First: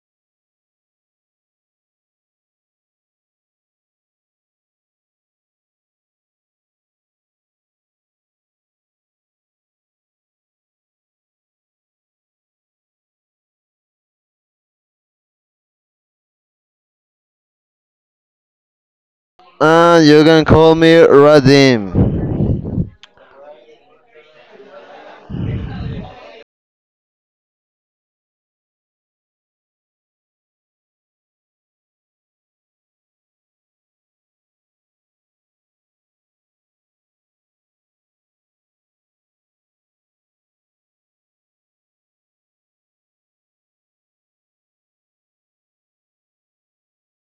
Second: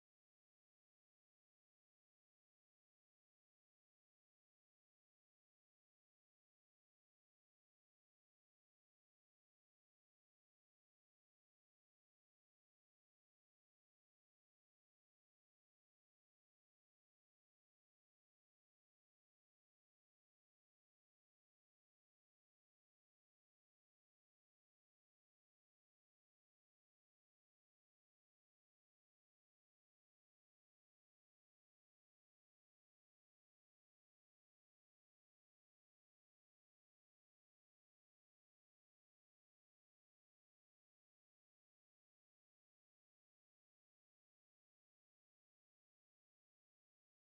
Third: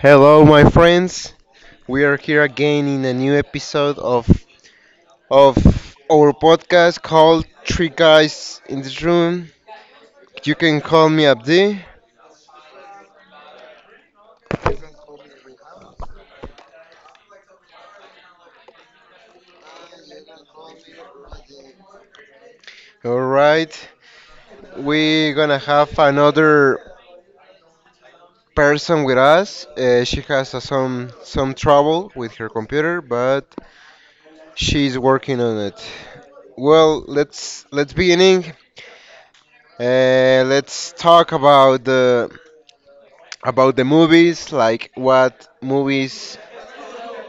Hello, my friends. We are here again in a new episode of our podcast called Three Guys in the Room. You can call me Abdi. You can call me Radim. All right. We're gonna have another person with us. She has some trouble with her computer, but she's working on it. Well, let's beginning. Let's talk about the movies, like what movies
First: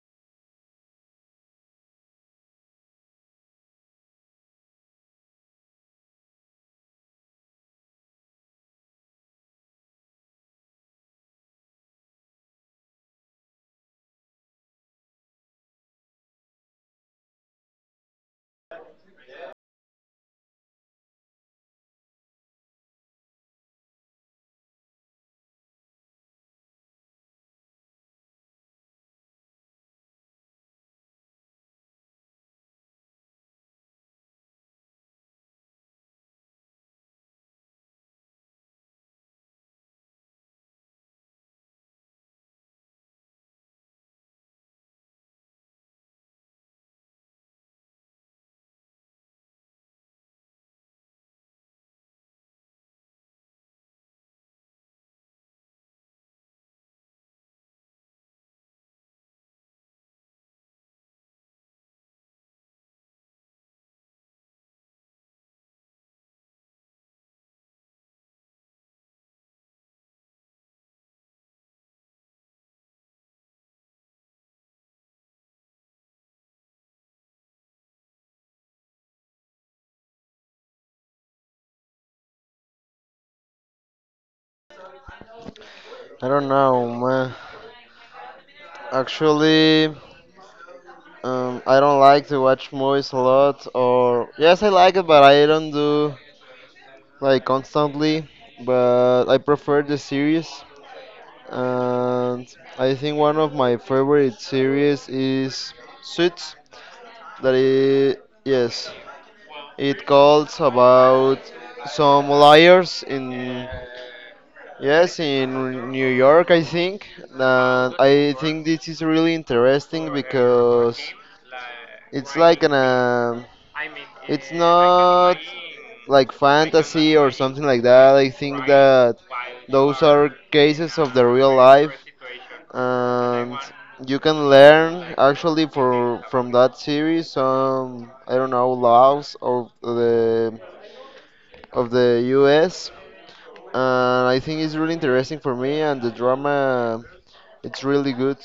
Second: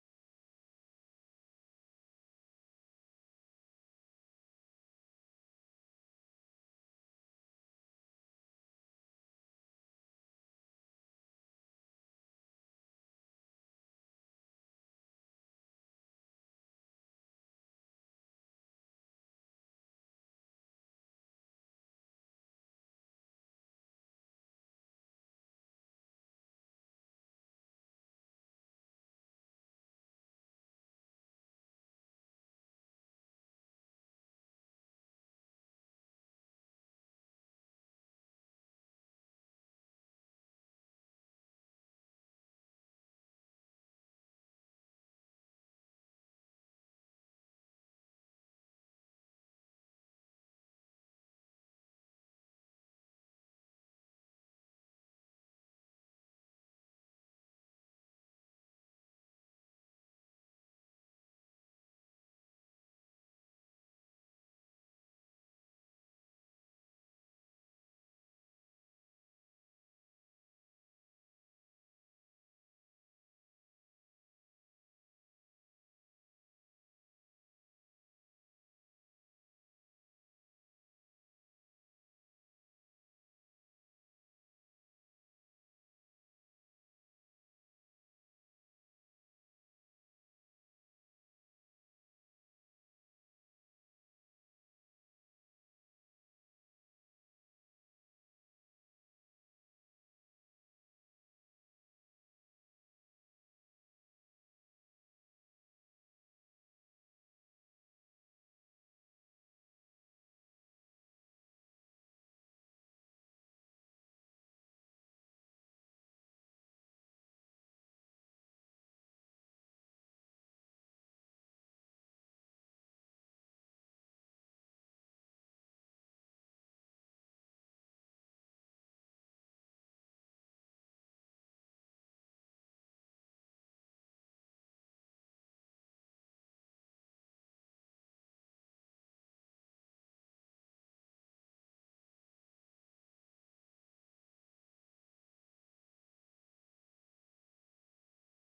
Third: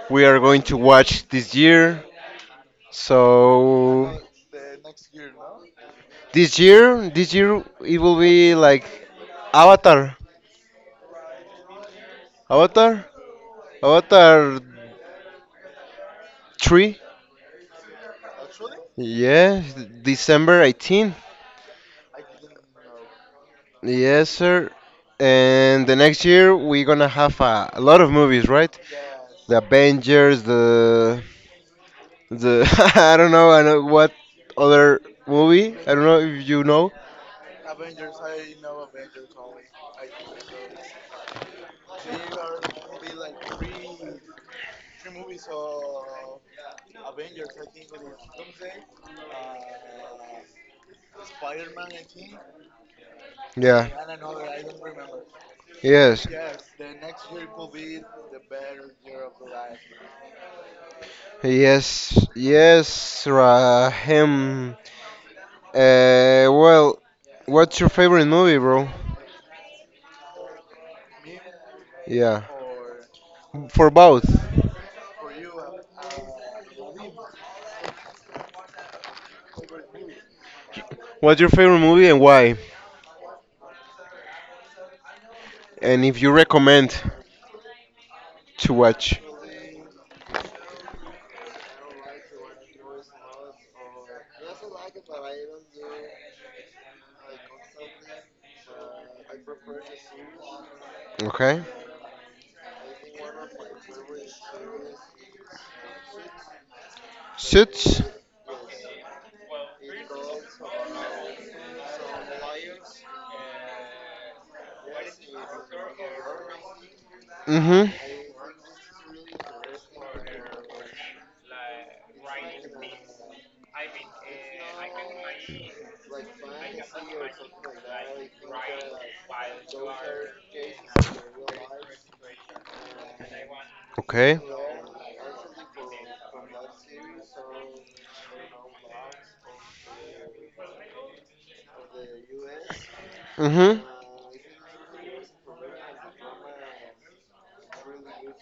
we are going to watch this year. So this year, it will be like Avatar, Avatar, Avatar three. Yes, December 18th. Yes, sir. And the next year we're gonna have a lot of movies, right? The Avengers, the I don't know, I know what other movie. I don't know if you know. Yeah. Yes. Yes, yes, Rahim. Well, what's your favorite movie, bro? Yeah. Or for both. What's your favorite movie and why? And if I you don't know, recommend man. to watch. Actually, I don't like to watch movies a lot, or yes, I like it, but I don't do like constantly. But I prefer the series, Okay. and I think one of my favorite series is Suits. That Suits? is, yes, it calls about some liars in yes, in New York. I think Mm hmm. that I think this is really interesting because it's like an it's not like fantasy or something like that. I think that those are cases of the real life, and you Okay. can learn actually for from that series some, I don't know, laws of the U.S Mm-hmm. and I think it's really interesting for me. And the drama, it's really good.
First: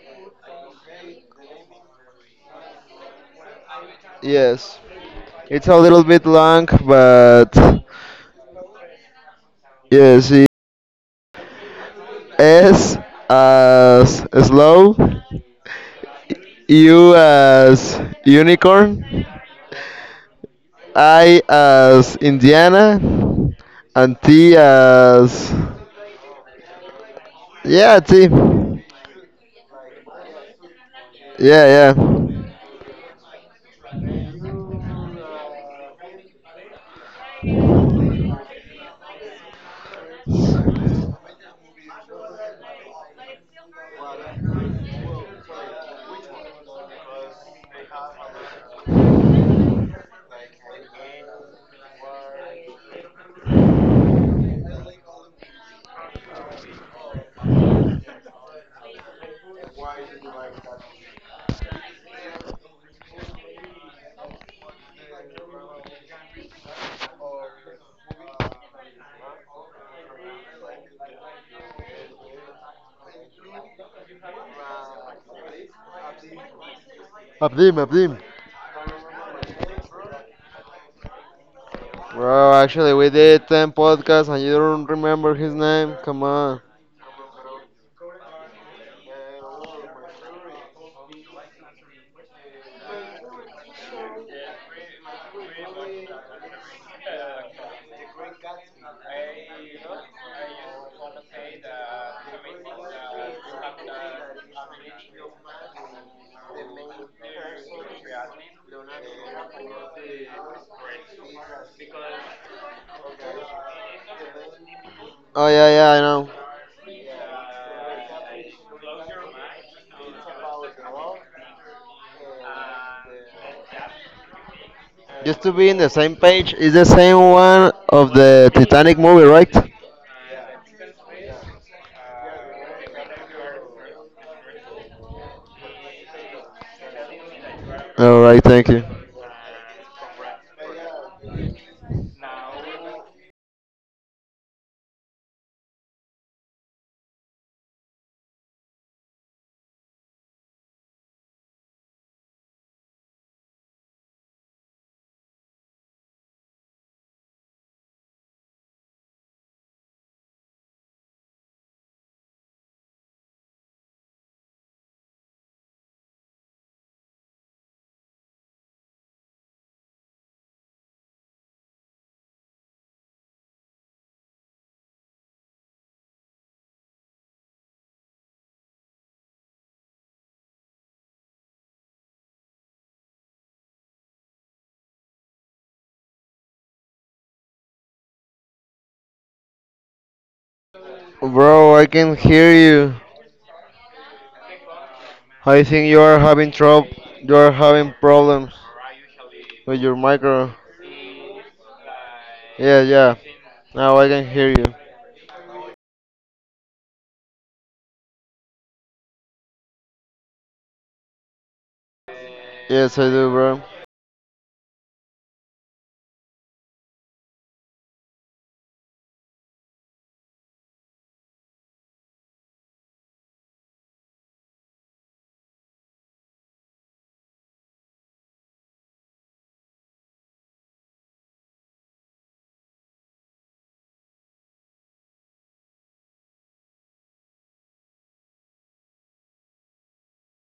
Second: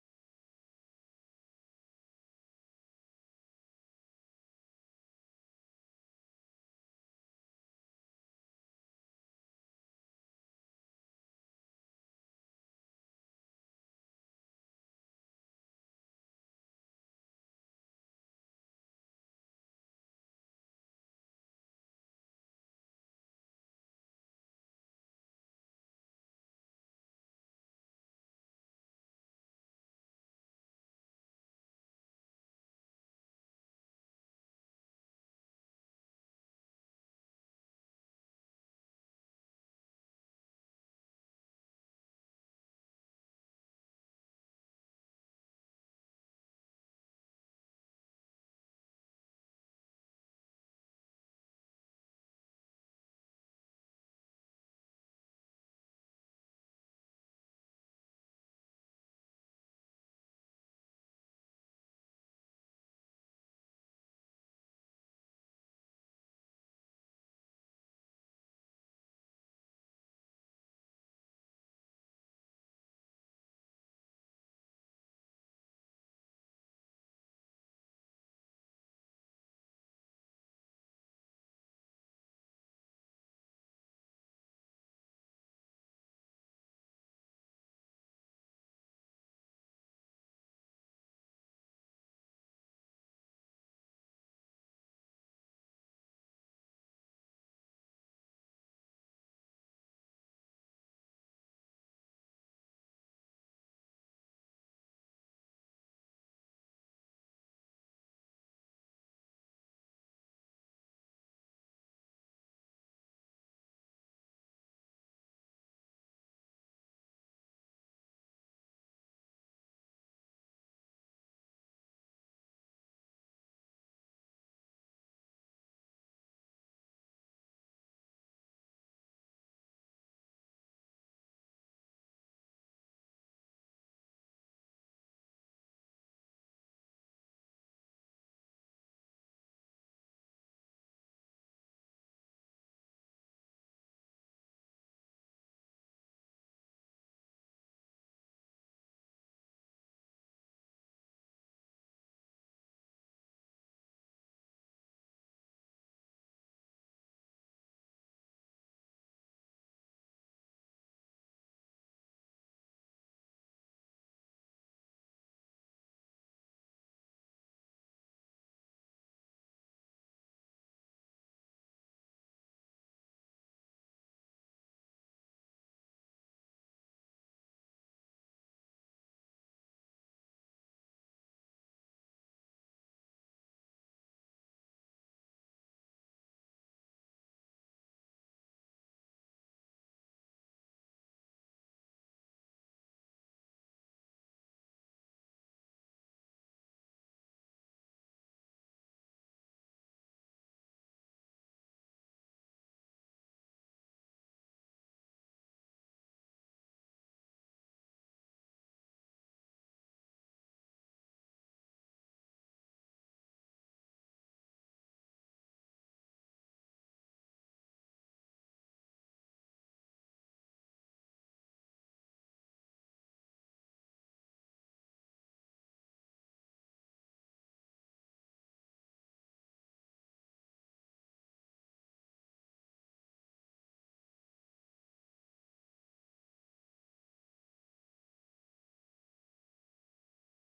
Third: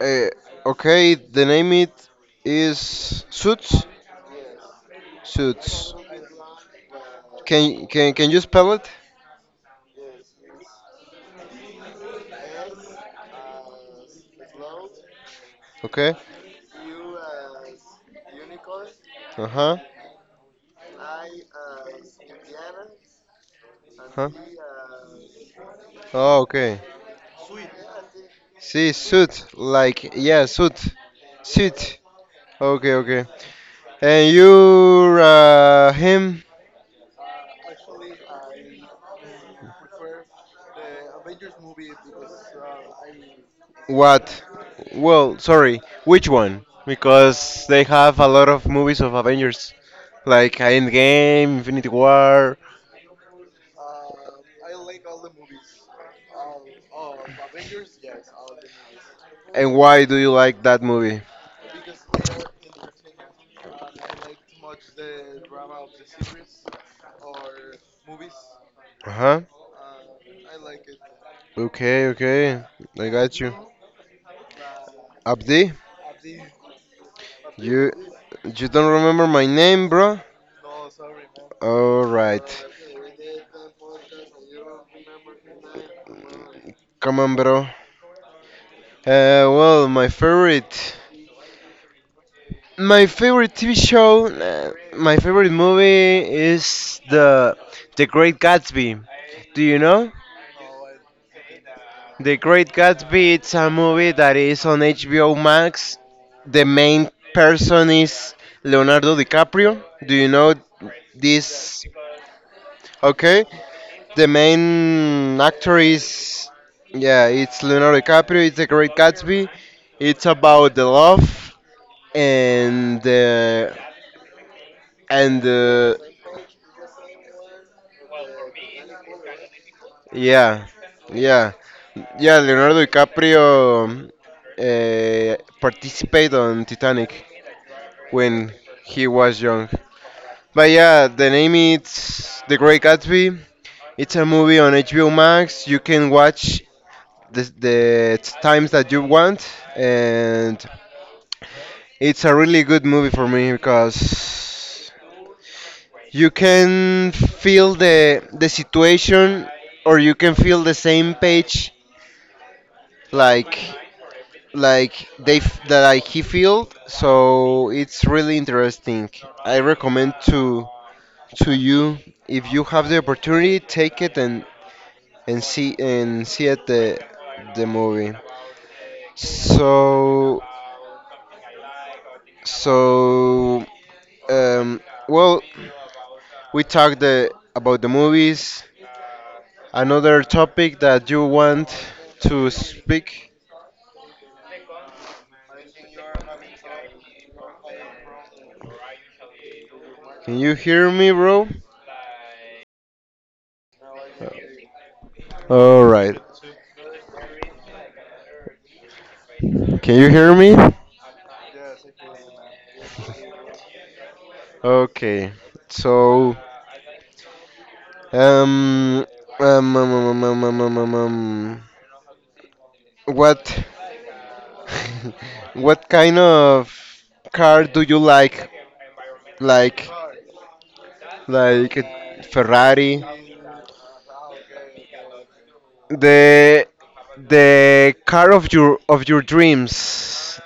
Uh, okay, the name it is Suits. Yes, it's a Suits. little bit long, but Can you spell it? yes, it- S as slow, Okay. U as unicorn, Uh huh. I as Indiana, and Huh. T as Oh, okay. yeah T, See, suit. Like yeah, suit. yeah, yeah. Suit. Okay, okay. And you're him. What? Well, sorry, which one? Because they have a lot of movies of Avengers, like Endgame, Infinity War. And why do you like that movie? Uh huh. Okay, okay, I got you. Abdi, you Abdim, Abdim. you don't remember my name, bro? All right. Bro, actually, we did 10 podcasts and you don't remember his name? Come on. Come on, bro. Well, my favorite. My favorite TV show, my favorite movie is The Great Gatsby. Do you know? The Great Gatsby, it's a movie that is on HBO Max. The main person is Leonardo DiCaprio. Do you know this? Okay. The main Oh yeah, actor yeah, I know. is, yeah, it's Leonardo DiCaprio. It's The Great Gatsby. It's about the love and the Just and to be in the the same page is the same one of the Titanic movie, right? Yeah, yeah, yeah. Leonardo DiCaprio participated on Titanic All right, when thank you, he was young. But yeah, the name is The Great Gatsby. It's a movie on HBO Max. You can watch the times that you want, and it's a really good movie for me because you can feel the situation, or you can feel the same page, like. That, like, he filled, so it's really interesting. I recommend to you. If you have the opportunity, take it, and see it the movie. So so um well, we talked about the movies, another topic that you want bro. I can to hear you. speak. I think you are having trouble. You are having problems with your Can micro. you hear me, bro? Yeah, yeah. Now I can hear you. All right. Can you hear me? Yes, I do, bro. Okay. So Um, um, um, um, um, um, um, um, um, um, what what kind of car do you like? Like like Ferrari, the the car of your dreams.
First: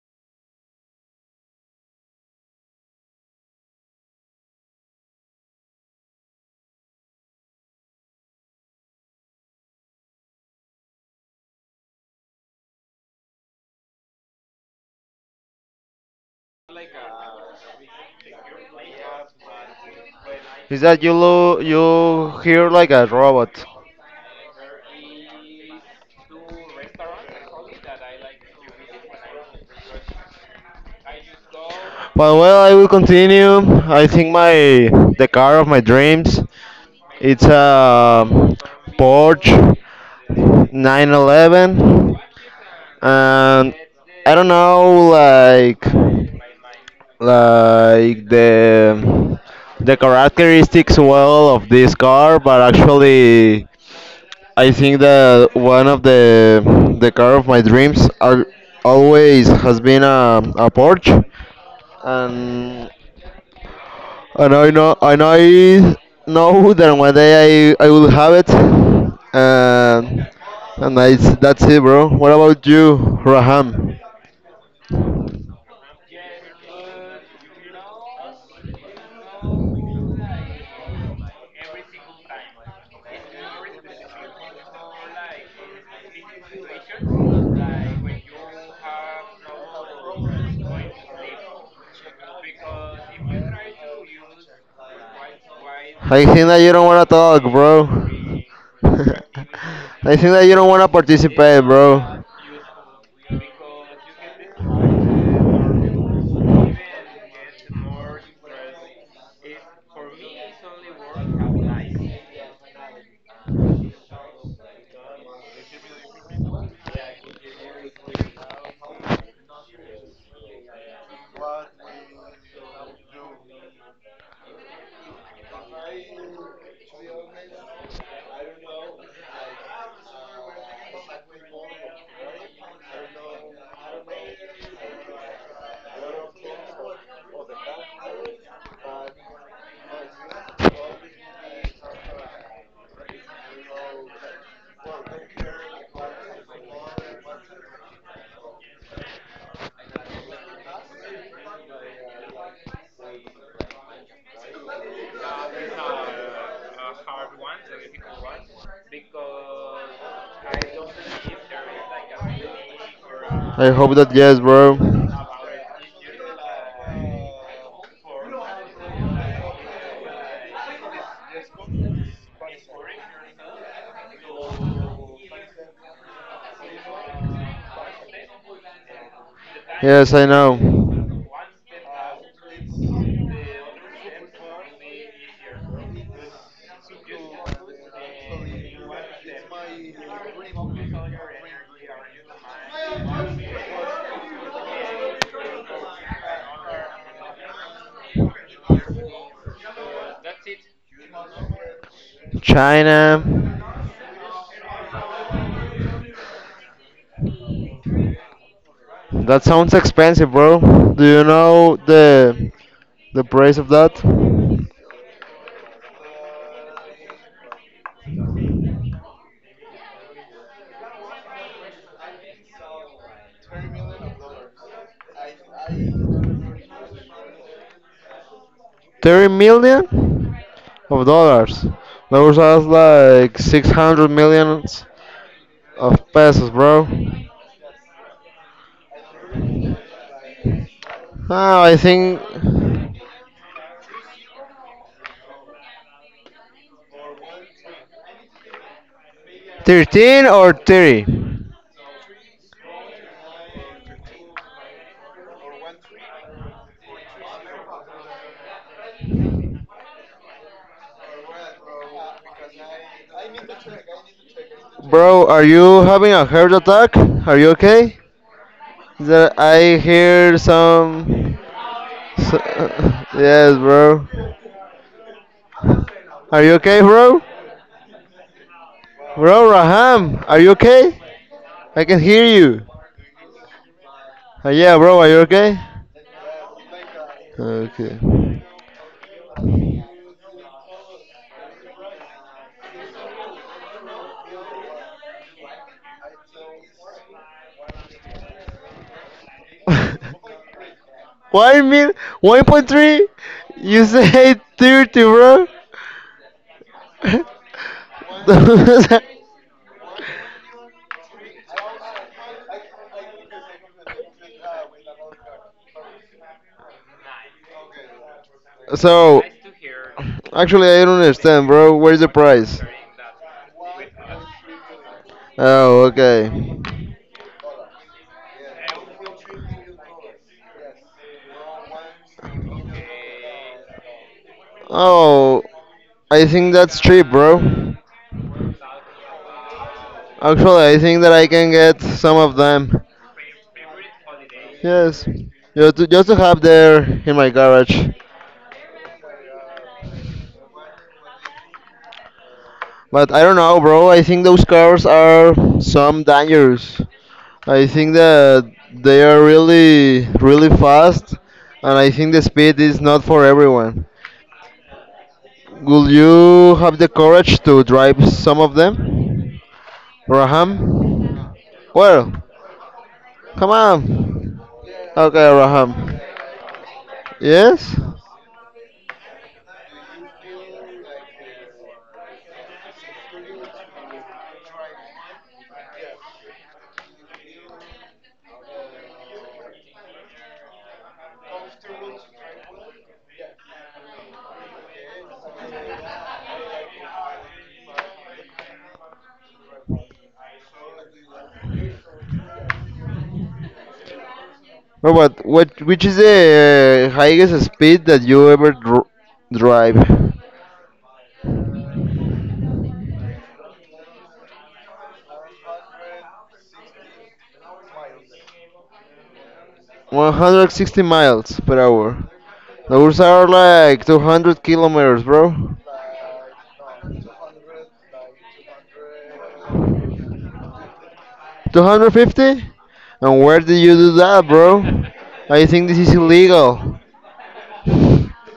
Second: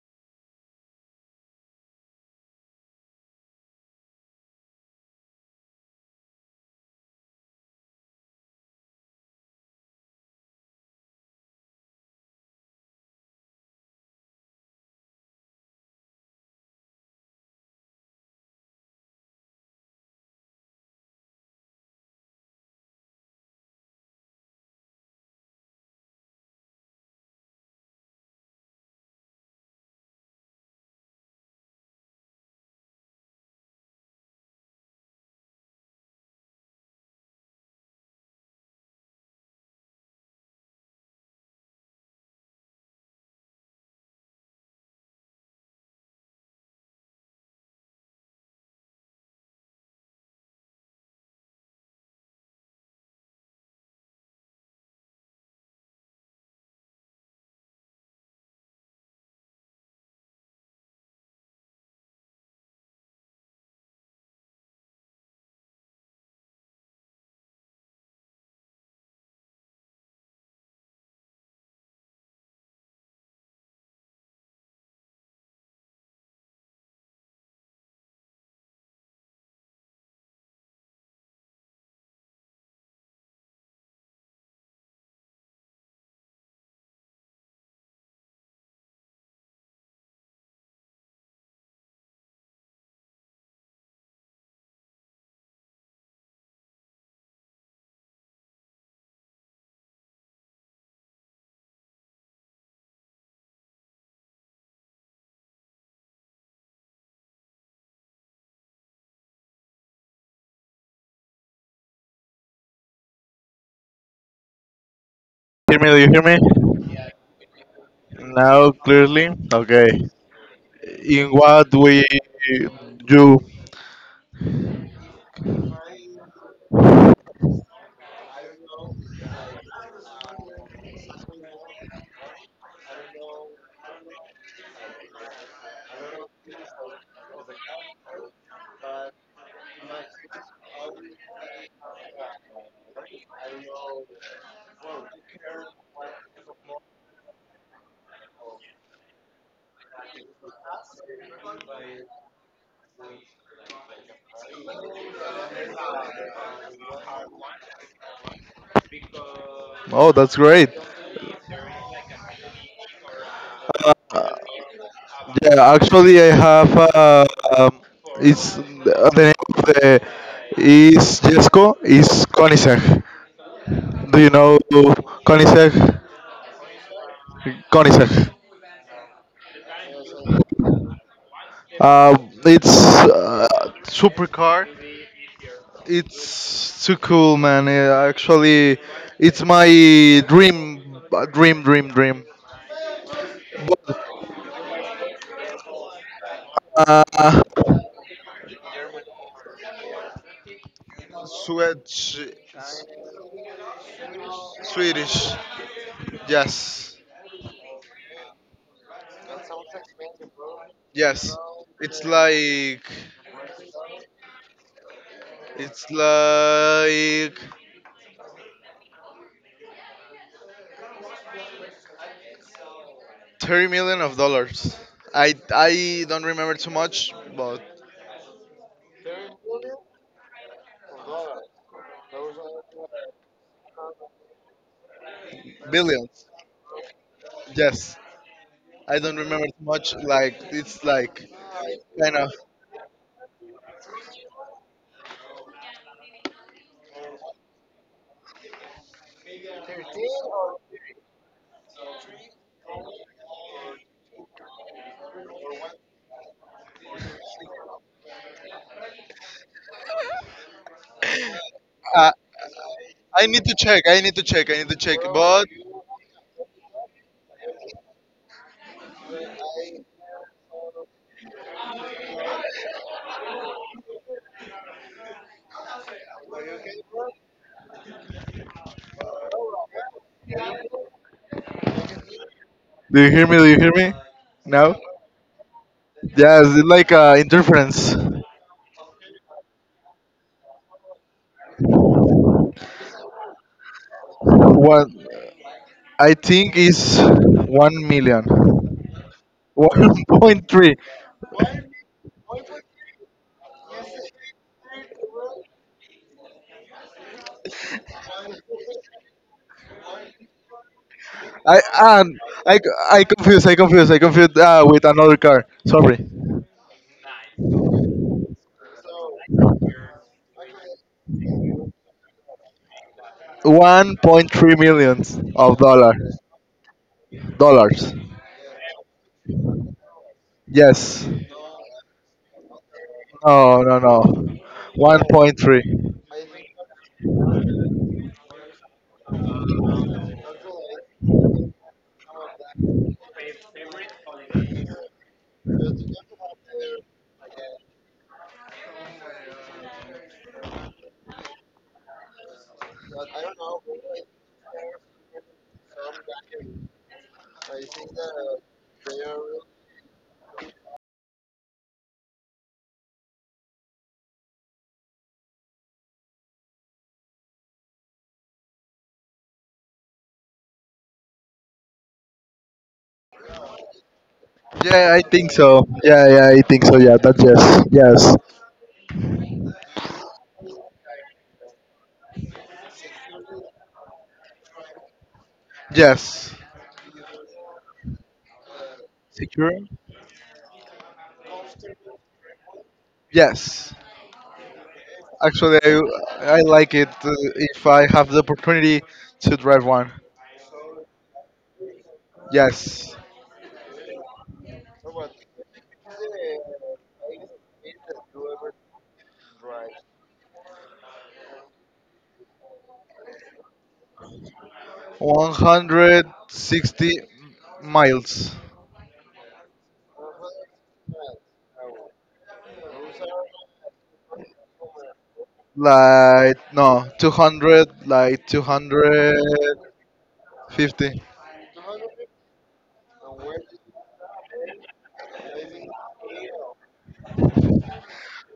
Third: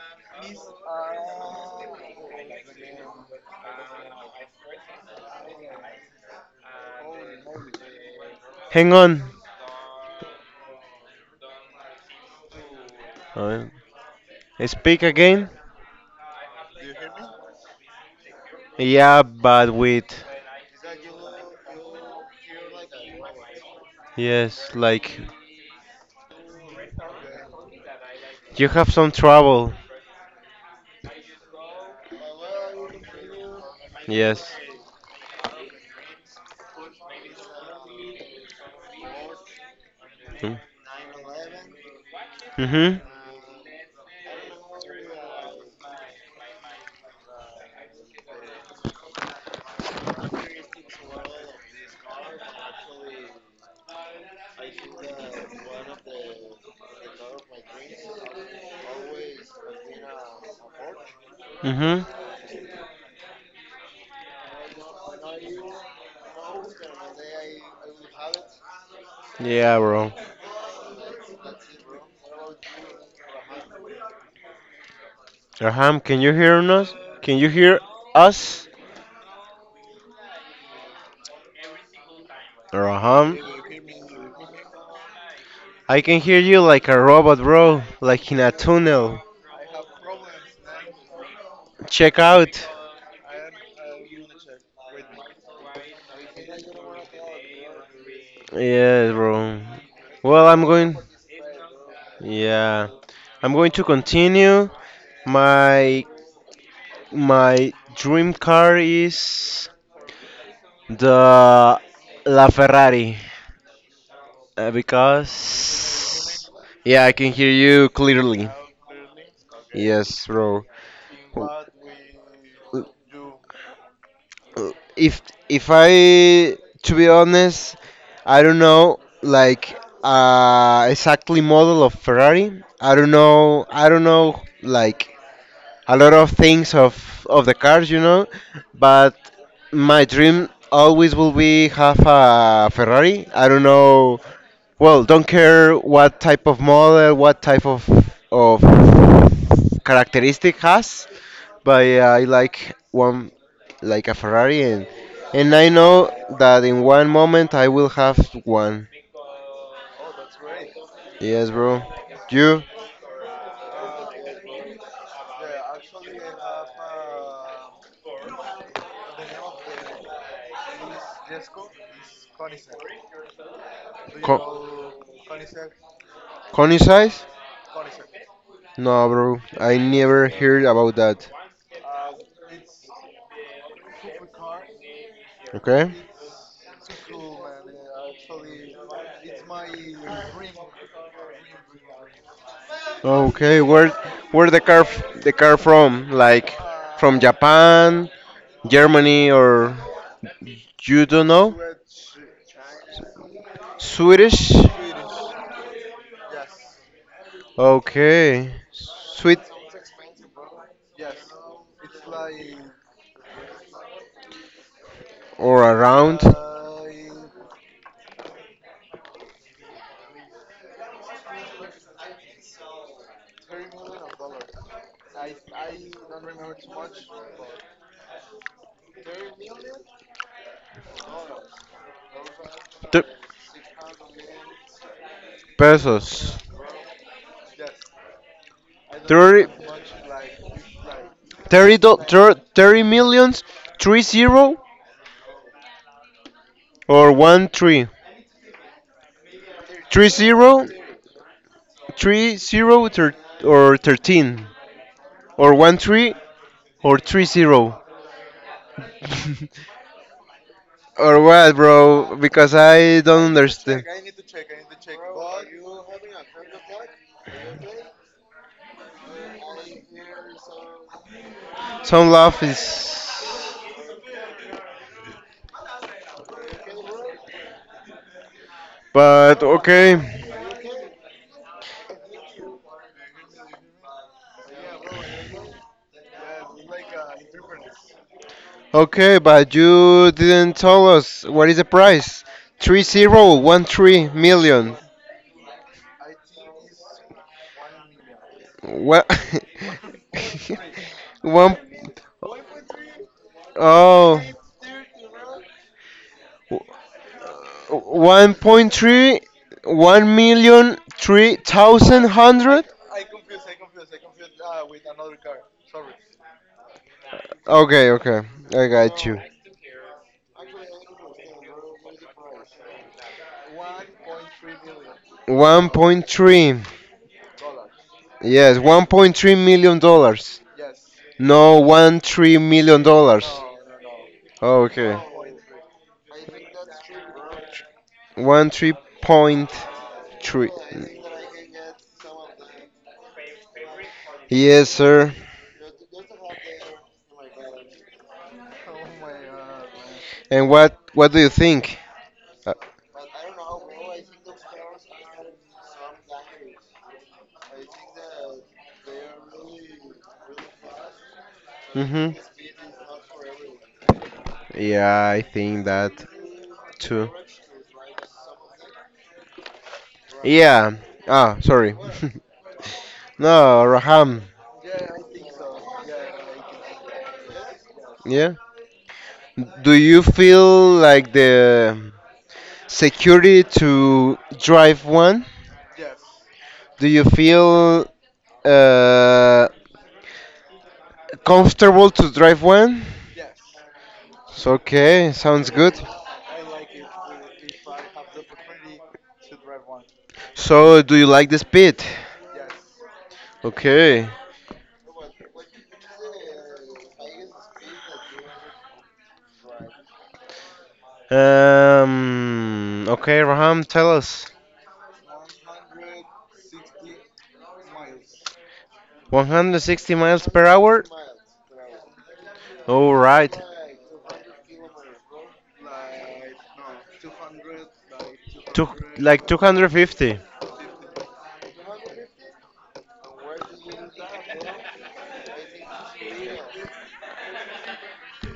Hang on. Uh, Speak again? Yeah, but with Is that you? Lo- you hear like a robot. yes, like you have some trouble. But well, I will continue. I think Yes. my the car of my dreams. It's a Porsche 911. Mm-hmm. And I don't know, like the characteristics well of this car, but actually, I think that one of the car of my dreams are always has been a Porsche, Mm-hmm. and and I know that one day I will have it, Yeah, bro. and and I, that's it, bro. What about you, Raham? Raham, can you hear us? Can you hear us? Raham? I can hear you like a robot, bro. Like in a tunnel. Check out. I think that you don't want to talk, bro. Yes, bro. I think Well, that you I'm don't want to going. participate, bro. A Yeah. I'm going to continue. My my dream car is the La Ferrari, Hear me? Do you hear because me yeah, I can hear you clearly. now clearly? Okay. Yes, bro. In what we do? Uh, If I to be honest, I don't know like exactly model of Ferrari. I don't know. I don't know, like, a lot of things of the cars. But my dream always will be have a Ferrari. I don't know. Well, don't care what type of model, what type of characteristic has, but yeah, I like one, like a Ferrari, and I know that in one moment I will have one. Oh, that's great. Yes, bro. You. I a hope that yes, bro. Yeah, actually, I have. Um, it's the name of the is Jesco is Koenigsegg. Do you know Co-. Koenigsegg? Connie size? Koenigsegg. No, bro. I Yes, I never know. heard about that. Uh, it's supercar. Okay. It's too cool, man. Actually, it's my dream, dream, dream, dream. Okay. Where the car from? Like Uh, from Japan, Germany, or you don't know? Swedish, China. Swedish. Swedish. Yes, Okay. Sweet. That sounds expensive, bro. Do you yes. know It's like the price of that? Or it's around like 30 million of dollars. I don't remember too much, but 30 million of dollars. Those are t- like 600 millions of billions. pesos. pesos, bro. Yes, I Do don't remember 30, too much. Like like it's like Ah, I 30, kind think of. 30 millions. 30, or 13. 3 13 or 0, 30. 30, or 13. Or 13 or 30. Or what, Uh, bro? Because I I don't need to check. understand. I need to check. I need to check. Bro, are But you having a heart attack? Are you okay? That I hear some. Some S laugh is. yes, bro. Are you okay, bro? But Bro, okay, Raham, are you okay? I can hear you. do you hear me? Do you hear me? No. Yeah, bro, are you okay? Yes, it's like interference. Okay. okay, but you didn't tell us what is the price? Three zero one three million. What? I think it's 1 million. What? One point three. One Why mean 1.3? You oh say 30, bro. one point three one million three I thousand and I hundred. I confused. I confused. I confused with another car. Sorry. Okay, okay, I got you. So, actually, I don't understand, bro. Where's the price? 1.3 millions of One Oh, dollar point three. okay. dollars. Yes, $1.3 million. Yes. No, 13 million dollars. No. No. No. Okay, One point Oh, three. I think that's cheap, bro. one 3.3. Actually, I think that I can get some of them. Yes, Yes, sir. Just to have there in my garage. And what do you think? Uh, But I don't know, bro. I think those cars are some dangerous. I think that they are really, really fast, and I think mhm. the speed is not for everyone. Yeah, I think Will that you have the too. courage to drive some of them, Yeah. Raham? Ah, sorry. Well, come No, Raham. on. Yeah, I think Okay, so. Raham. Yeah. Yeah, I think so. Yeah. That's yes. Yes. Yes. Yeah. Do you feel like the security to drive one? Yes. Do you feel uh, Secure. comfortable to drive one? Yes. So, okay, sounds Actually, good. I like it if I have the opportunity to drive one. So, do you like the speed? Yes. Okay. No, but what, which is the highest speed that you ever dr- drive? Okay, Raham, tell us. 160 miles. 160 miles per 160 hour. miles per hour. All Those are right. like 200 kilometers, bro. Like, no, 200, like Two, like 250. 250. 250? And where did you do that, bro? I think this is illegal.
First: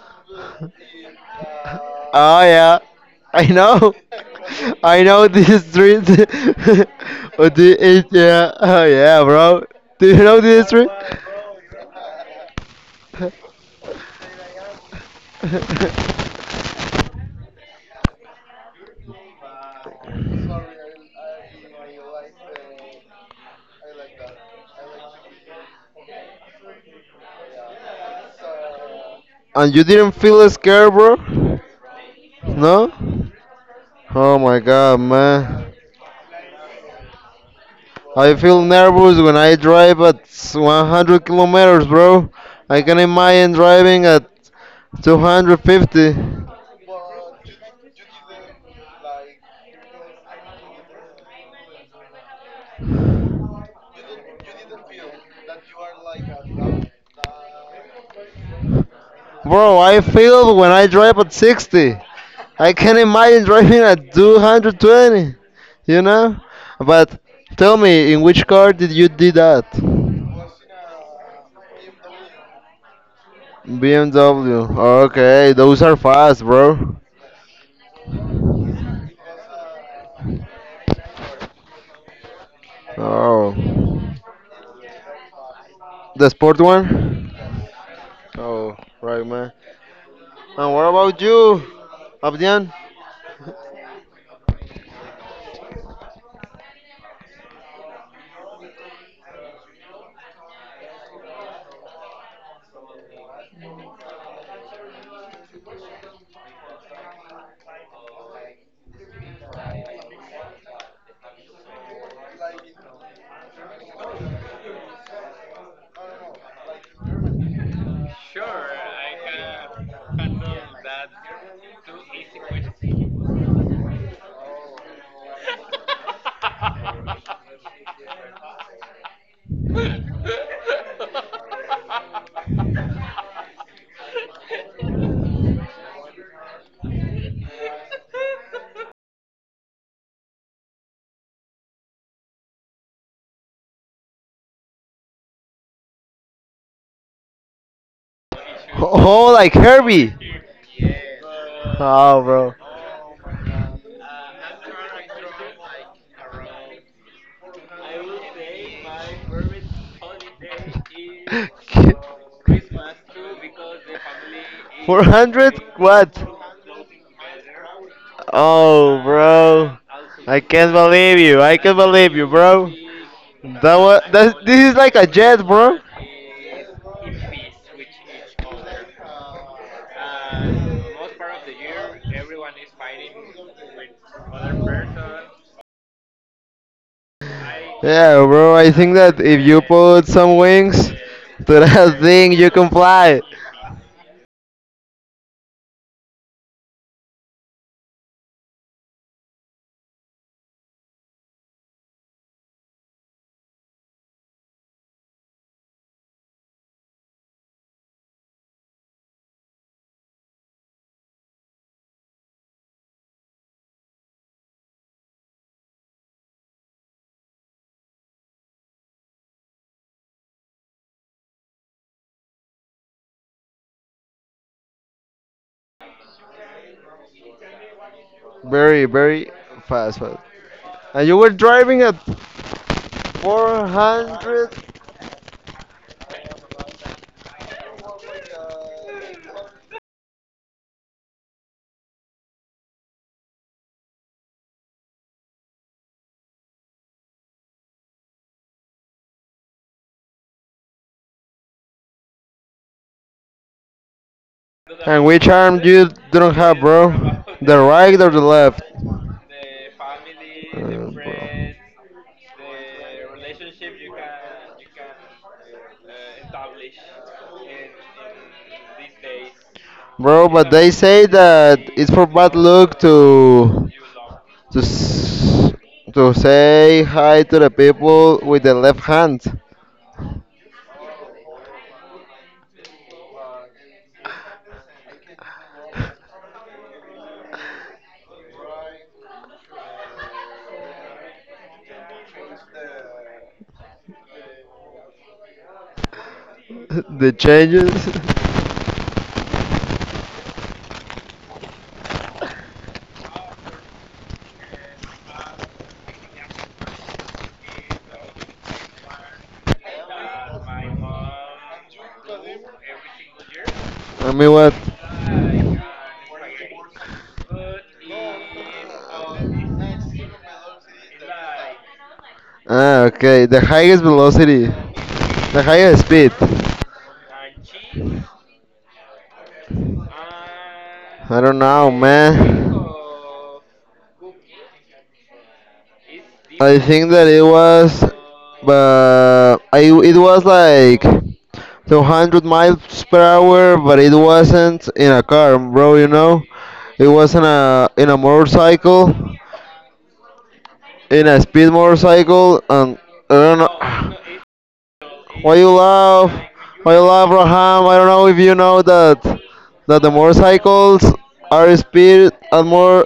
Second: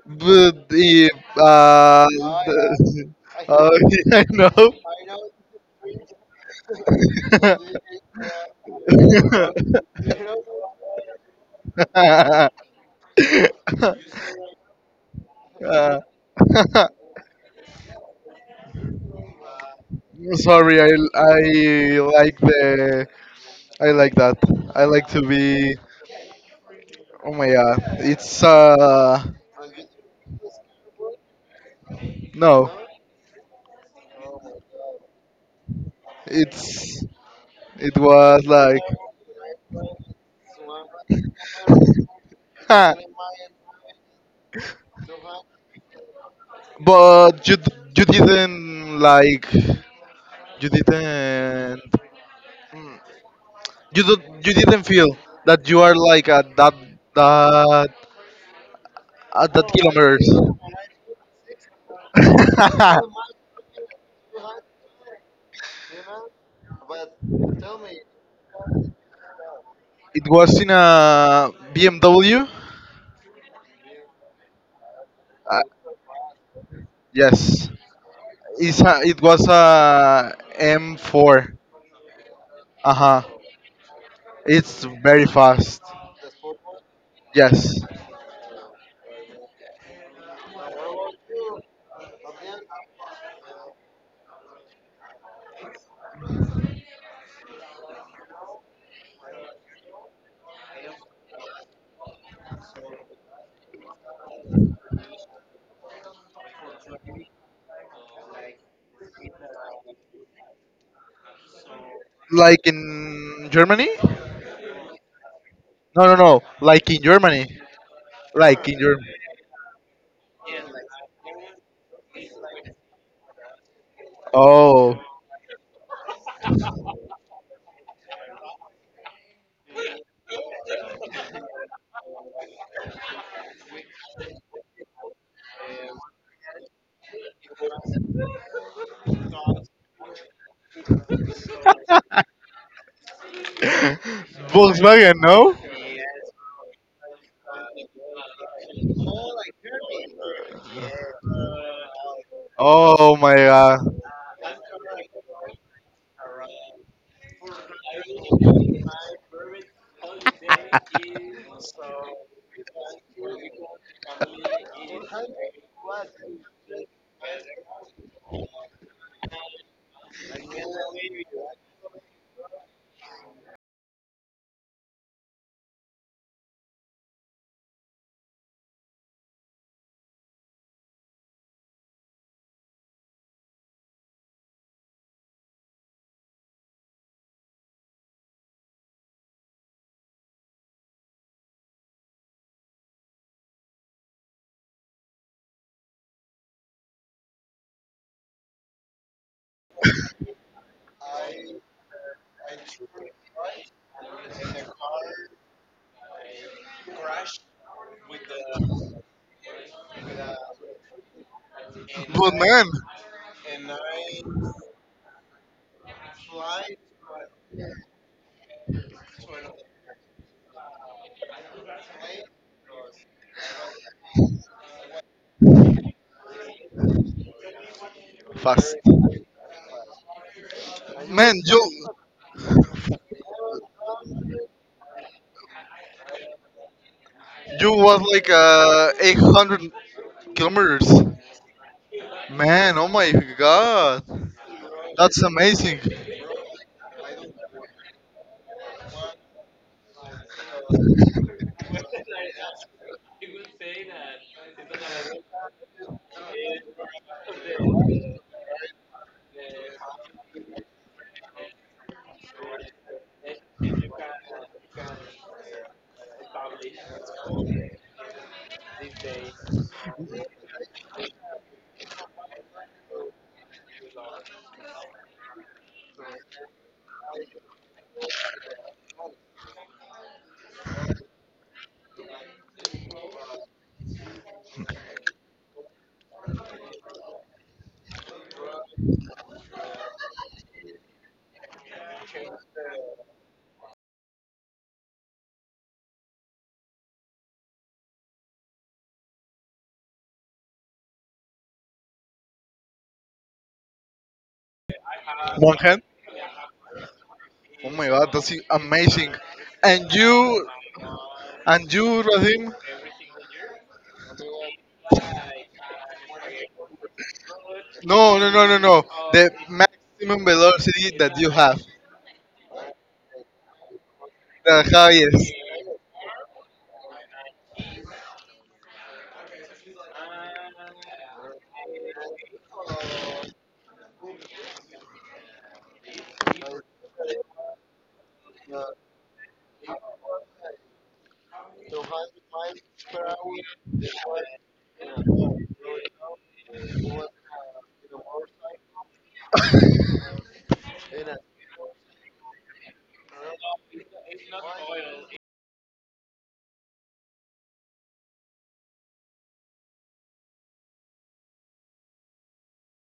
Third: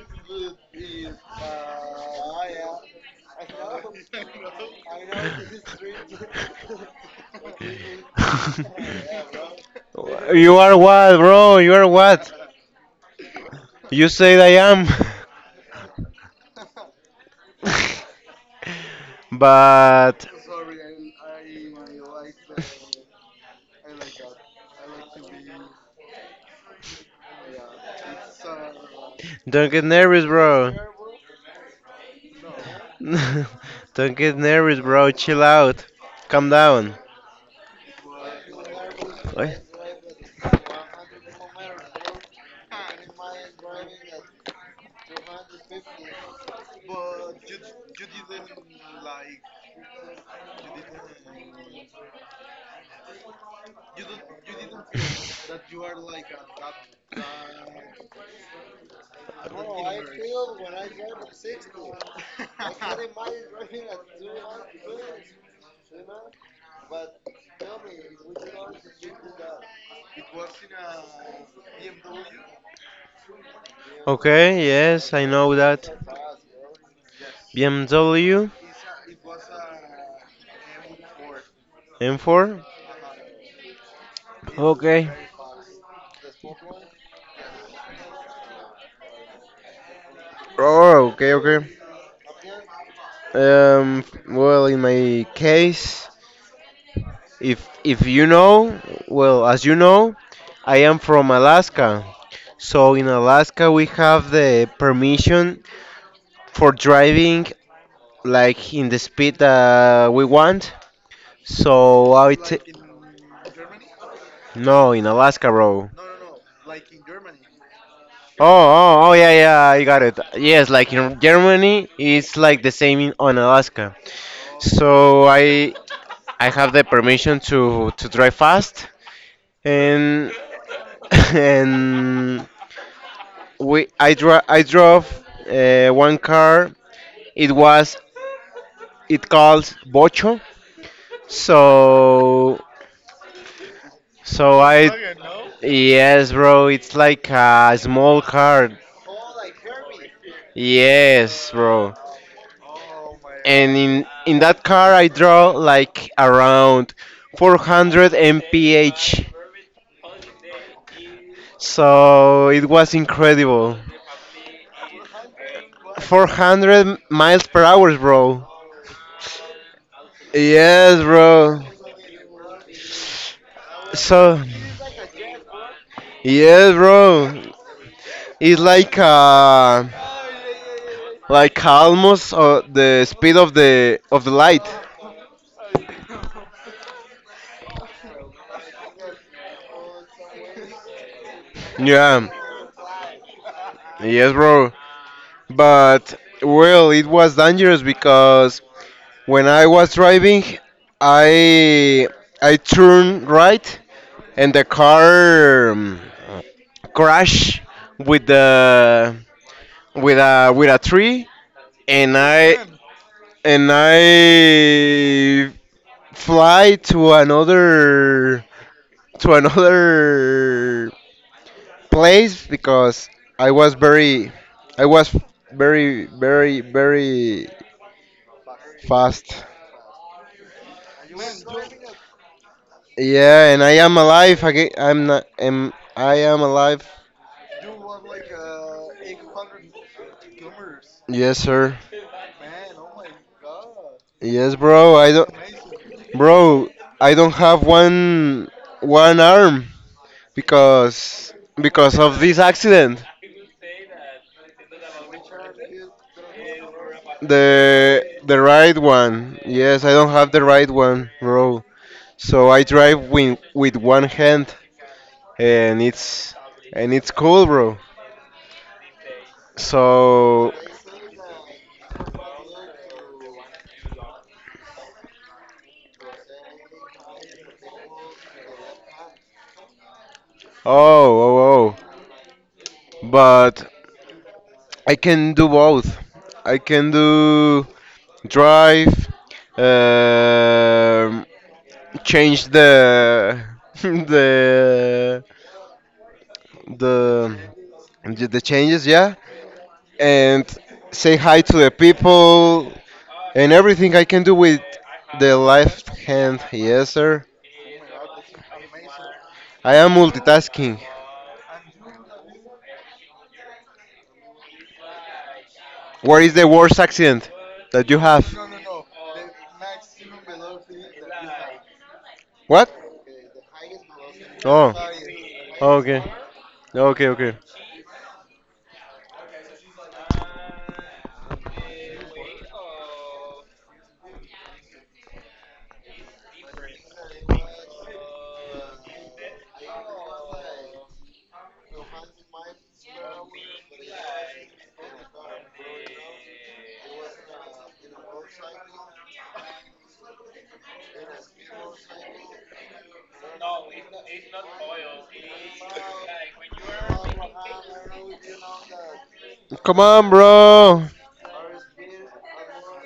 But if, Oh yeah, the- I oh, know. yeah, I know. I know this street. But the- it, yeah. Oh yeah, bro. Do you know You this are street? what, bro? You are what? You said I am. Uh, But sorry, I like the, I like that. I like to be, oh my god, it's, don't And get you didn't nervous, feel bro. scared, bro? no, No? Don't get Oh my nervous, god, bro. Chill man. out. Calm down. it's. It I was feel like, nervous when I Ay. drive at 100 kilometers, bro. I huh, can imagine driving at 250. but you d- you didn't like you didn't you don't, you didn't feel that you are like at that that Bro, I kilometers. feel when I drive at 60. I can imagine driving at 220, you know? But tell me, in which car did you do that? It was in a BMW. BMW. Okay, yes, I Okay, know Uh, those that. are fast, bro. yes, BMW it was a M4. M4. Uh huh. Oh. It's Okay. very fast. The sport one? Yes, Oh, right, man. And what Oh, about okay, okay. you, Abdian? Um, well, in my case, if you know, well, as you know, I am from Alaska. So in Alaska, we have the permission for driving like in the speed that we want. So like in Germany. no, in Alaska, bro. No, no, no. Like in Germany. Oh, Like in Germany. oh, oh, yeah, yeah, I got it. Yes, like in Germany, it's like the same on Alaska. Oh, So I have the permission to drive fast, and and we I dro I drove one car. It was it called Bocho. So so I, Volkswagen, no? yes, bro. It's like a small car. Oh, like Herbie. Yes, bro. Oh, bro. Oh my And god. in that car I draw like around 400 mph, so it was incredible. 400? What? 400 miles per hour, bro. Oh, bro. I can't Yes, believe you. I bro. can't believe you, bro. That was So that. This is like a jet, bro. yes, bro, it's like, like almost, the speed of the light. Yeah, bro. I think that if you put some wings. To that Yeah. thing, you comply. Yes, bro. But well, it was dangerous because when I was driving, I I turned right and the car, crashed with the, with a tree, and But I man, and I fly to another, to another place because I was very I was very, very, very fast. Very, very fast. fast, fast. And you were Man, you driving at Yeah, and I am alive 400 again. I'm not. Am I? Am alive. you was like 800 kilometers. Yes, sir. Man, oh my god. Yes, bro. I That's don't, amazing. bro. I don't have one arm because of this accident. and which arm you don't have, bro? The right The or the the left? right one. Yes, I don't have the right one, Bro. bro. So I drive with one hand, and it's, cool, bro. Bro, but So they say that it's for bad luck to s- to say hi to the people with the left hand. oh, oh, oh, but I can do both. I can do drive, um change the the The the changes. the changes, yeah, and say hi to the people, and everything I can do with the One hand? left hand. Yes, sir. Oh my god, that's amazing. I And am you multitasking. and you Radim? I mean what? What is the worst accident that you No, have? no, no, no, no. The maximum velocity that you have. What? Ah, okay. The highest velocity. The Oh. highest The higher Okay. speed. Okay, okay. I don't know, man. I think that it was, but I it was like 200 miles per hour, but it wasn't in a car, bro. You know, it was in a motorcycle, in a speed motorcycle, and I don't know. Why you laugh? Why you laugh, Raham? I don't know if you know that Come that the on, bro. motorcycles are speed at more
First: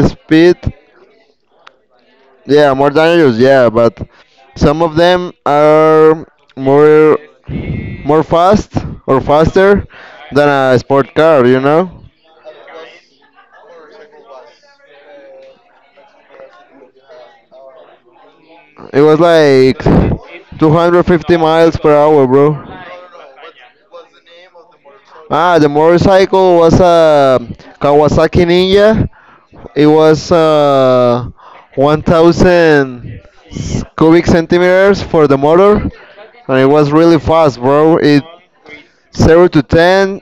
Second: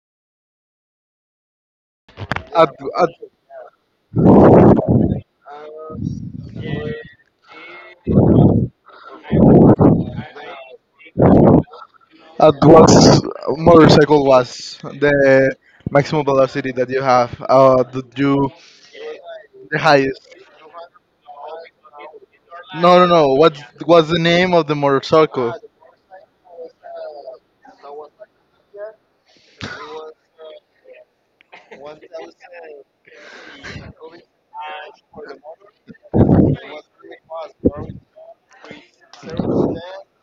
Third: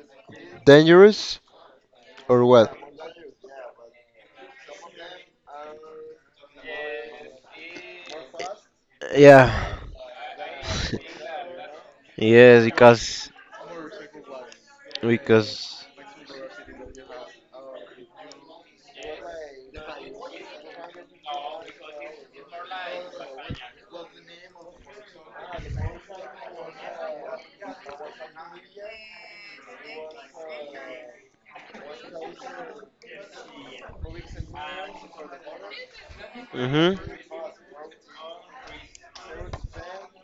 speed. Dangerous or at, what? Yeah, more at dangerous. Yeah, but some of them are more more fast or Yeah. faster than a sport car. You know, At Yes, what because motorcycle was the because maximum velocity that you have? Did you it was the like highest? 250 miles per hour, bro. No, no, no. What was the name of the motorcycle? Ah, the motorcycle was a Kawasaki Ninja. It was 1,000 s- cubic centimeters for the motor, and it was Mhm. really fast, bro. It zero to ten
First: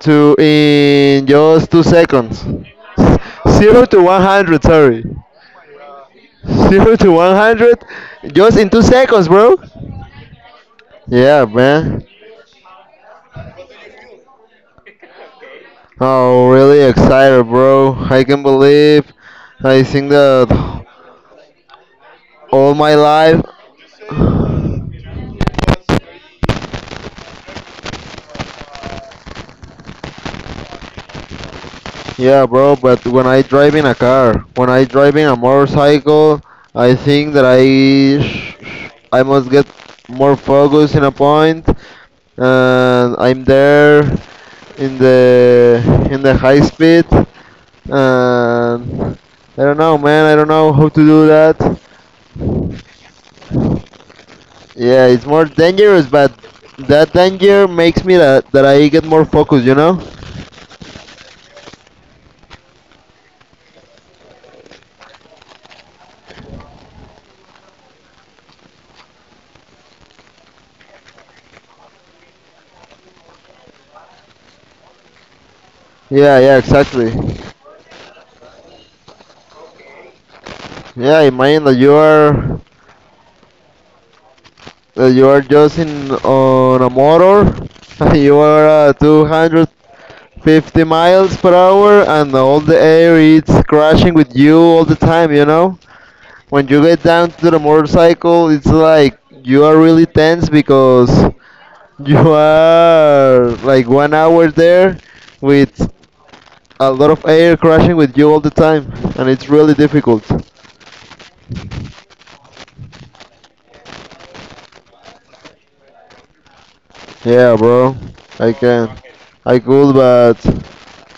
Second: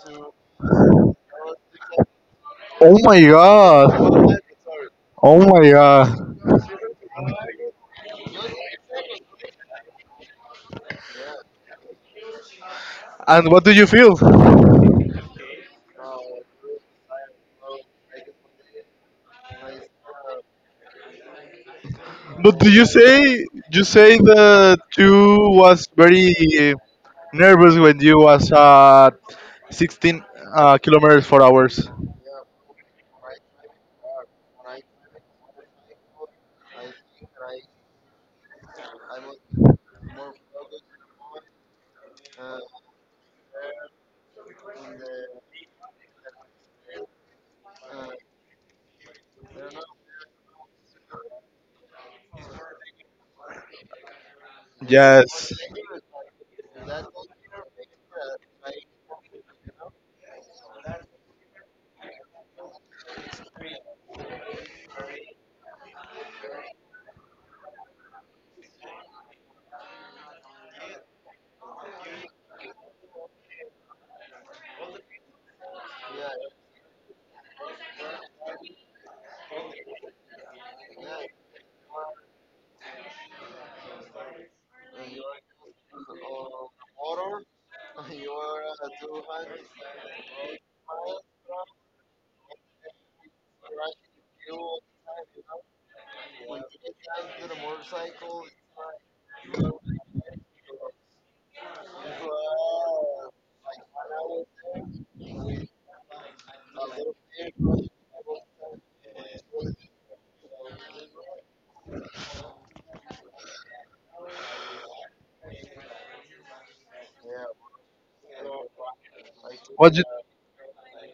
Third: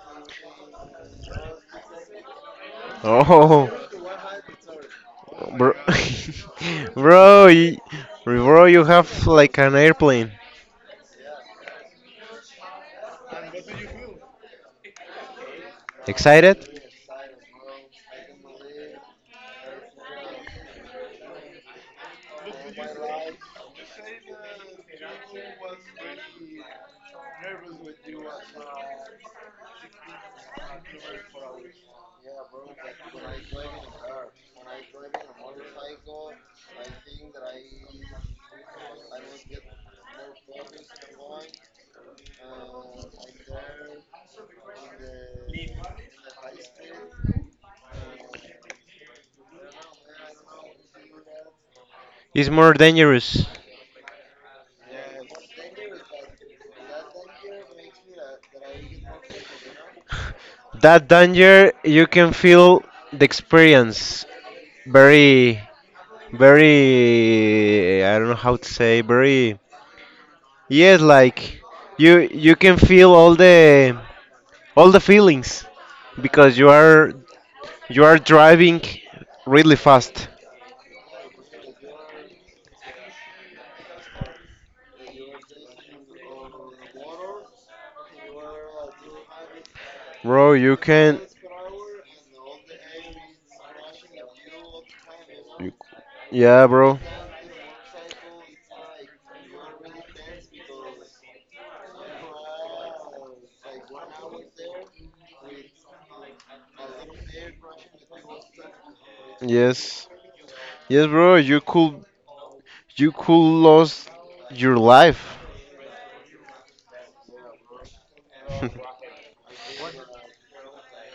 to in just 2 seconds. Oh my Oh, Zero god! to 100, sorry. Oh my bro, god! Zero to bro, you, 100, just bro, in two you have seconds, bro. like an airplane. Yeah, man. And what do you feel? Oh, Excited? really excited, bro. I can believe I think that But do all my life. You say that you was very nervous when you was at 16 kilometers for hours? Yeah, bro, but when I drive in a car, when I drive in a motorcycle, I think that I must get more focus in a point and I'm there in the high speed and I don't know, man, I don't know how to do that. It's more dangerous. Yeah, it's more Yes. dangerous, but that danger makes me that, that I get more focused, you know? That danger, you can feel the experience very, very, I don't know how to say, very, yes, like, you can feel all the feelings Yeah, yeah, because you exactly. are you are driving really fast. Yeah, imagine that you are just in on a motor, you are Bro, you 250 can, miles per hour, and all the air is crashing with you all the time, you know? When yeah, you bro. get down to the motorcycle, it's like you are really tense because you are like 1 hour there with a lot of air crashing with you all the time, and it's really Yes. difficult. Yes, bro, you could lose your life. Yeah, bro, I can, I could, What you? but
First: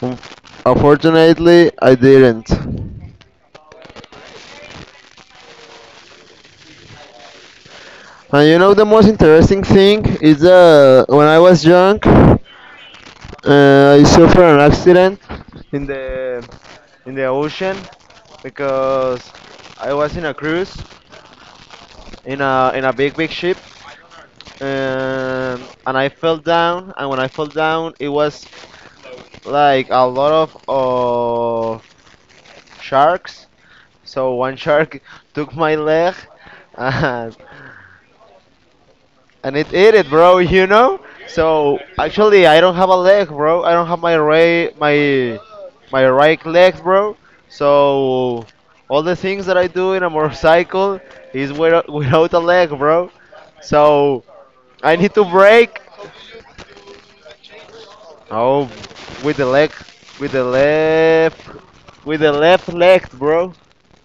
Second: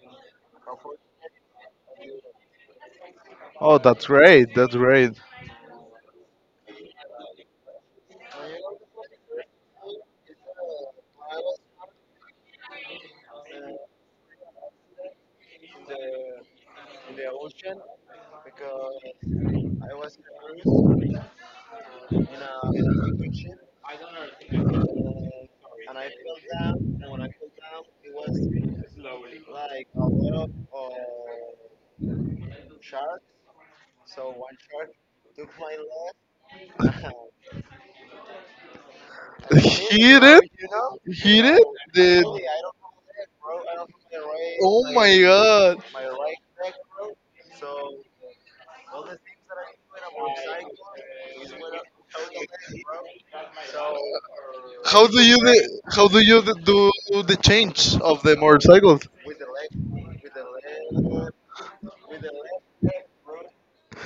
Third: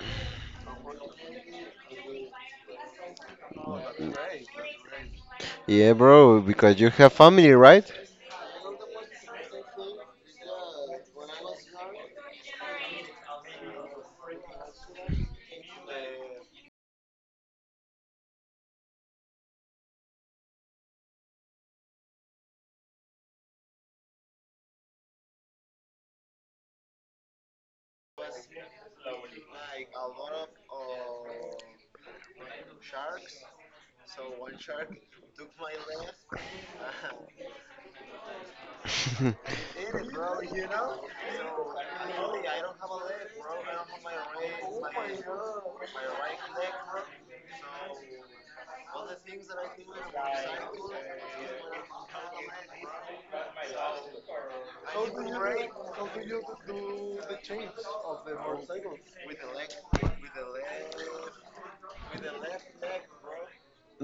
un- unfortunately, I didn't. And Oh, that's great. That's great. Yeah, bro, because you have family, right? you know the most interesting thing is that when I was young, I suffered an accident in the in the ocean because I was in a cruise in a big big ship and I fell down and when I fell down it was like a lot of sharks. So one shark took my leg and and it ate it, Hit bro. it. You know. Hit it. So Did. actually, I don't have a leg, bro. I don't have my right Oh my my god. my right leg, bro. So all the things that I do in a motorcycle is without, without a leg, bro. So I How need do to you brake. the, how do you the, do the change of the Oh, motorcycles? with the leg, with the left, with the left leg, bro.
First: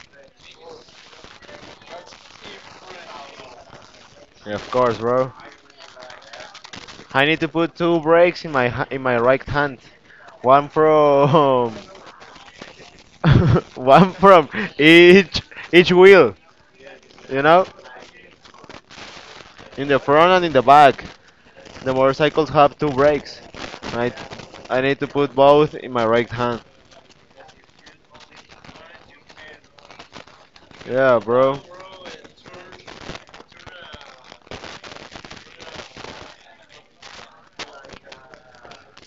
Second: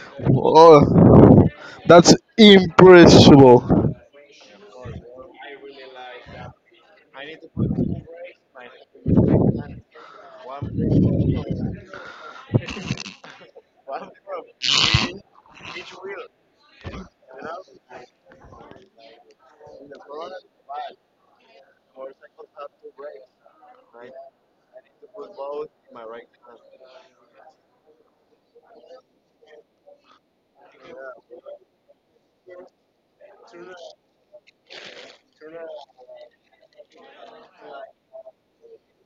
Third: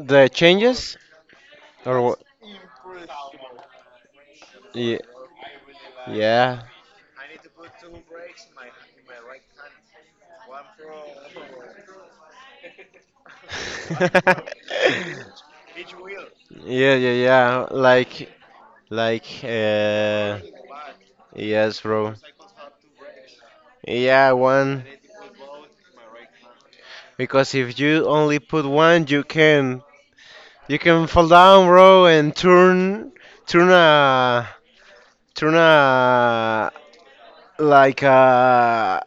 The changes Oh. or That's what? impossible. Of Yeah, course, bro. yeah. I need to put two brakes in my ha- in my right hand. One from one from each each wheel, Yeah, yeah, you know, yeah. Like, like, in the front uh, and in the back. yes, The bro. motorcycles have two brakes. I Yeah, I one. need to put both in my right hand. Because if you only put one, you can Yeah, fall bro. down, bro, and turn a turn a like a,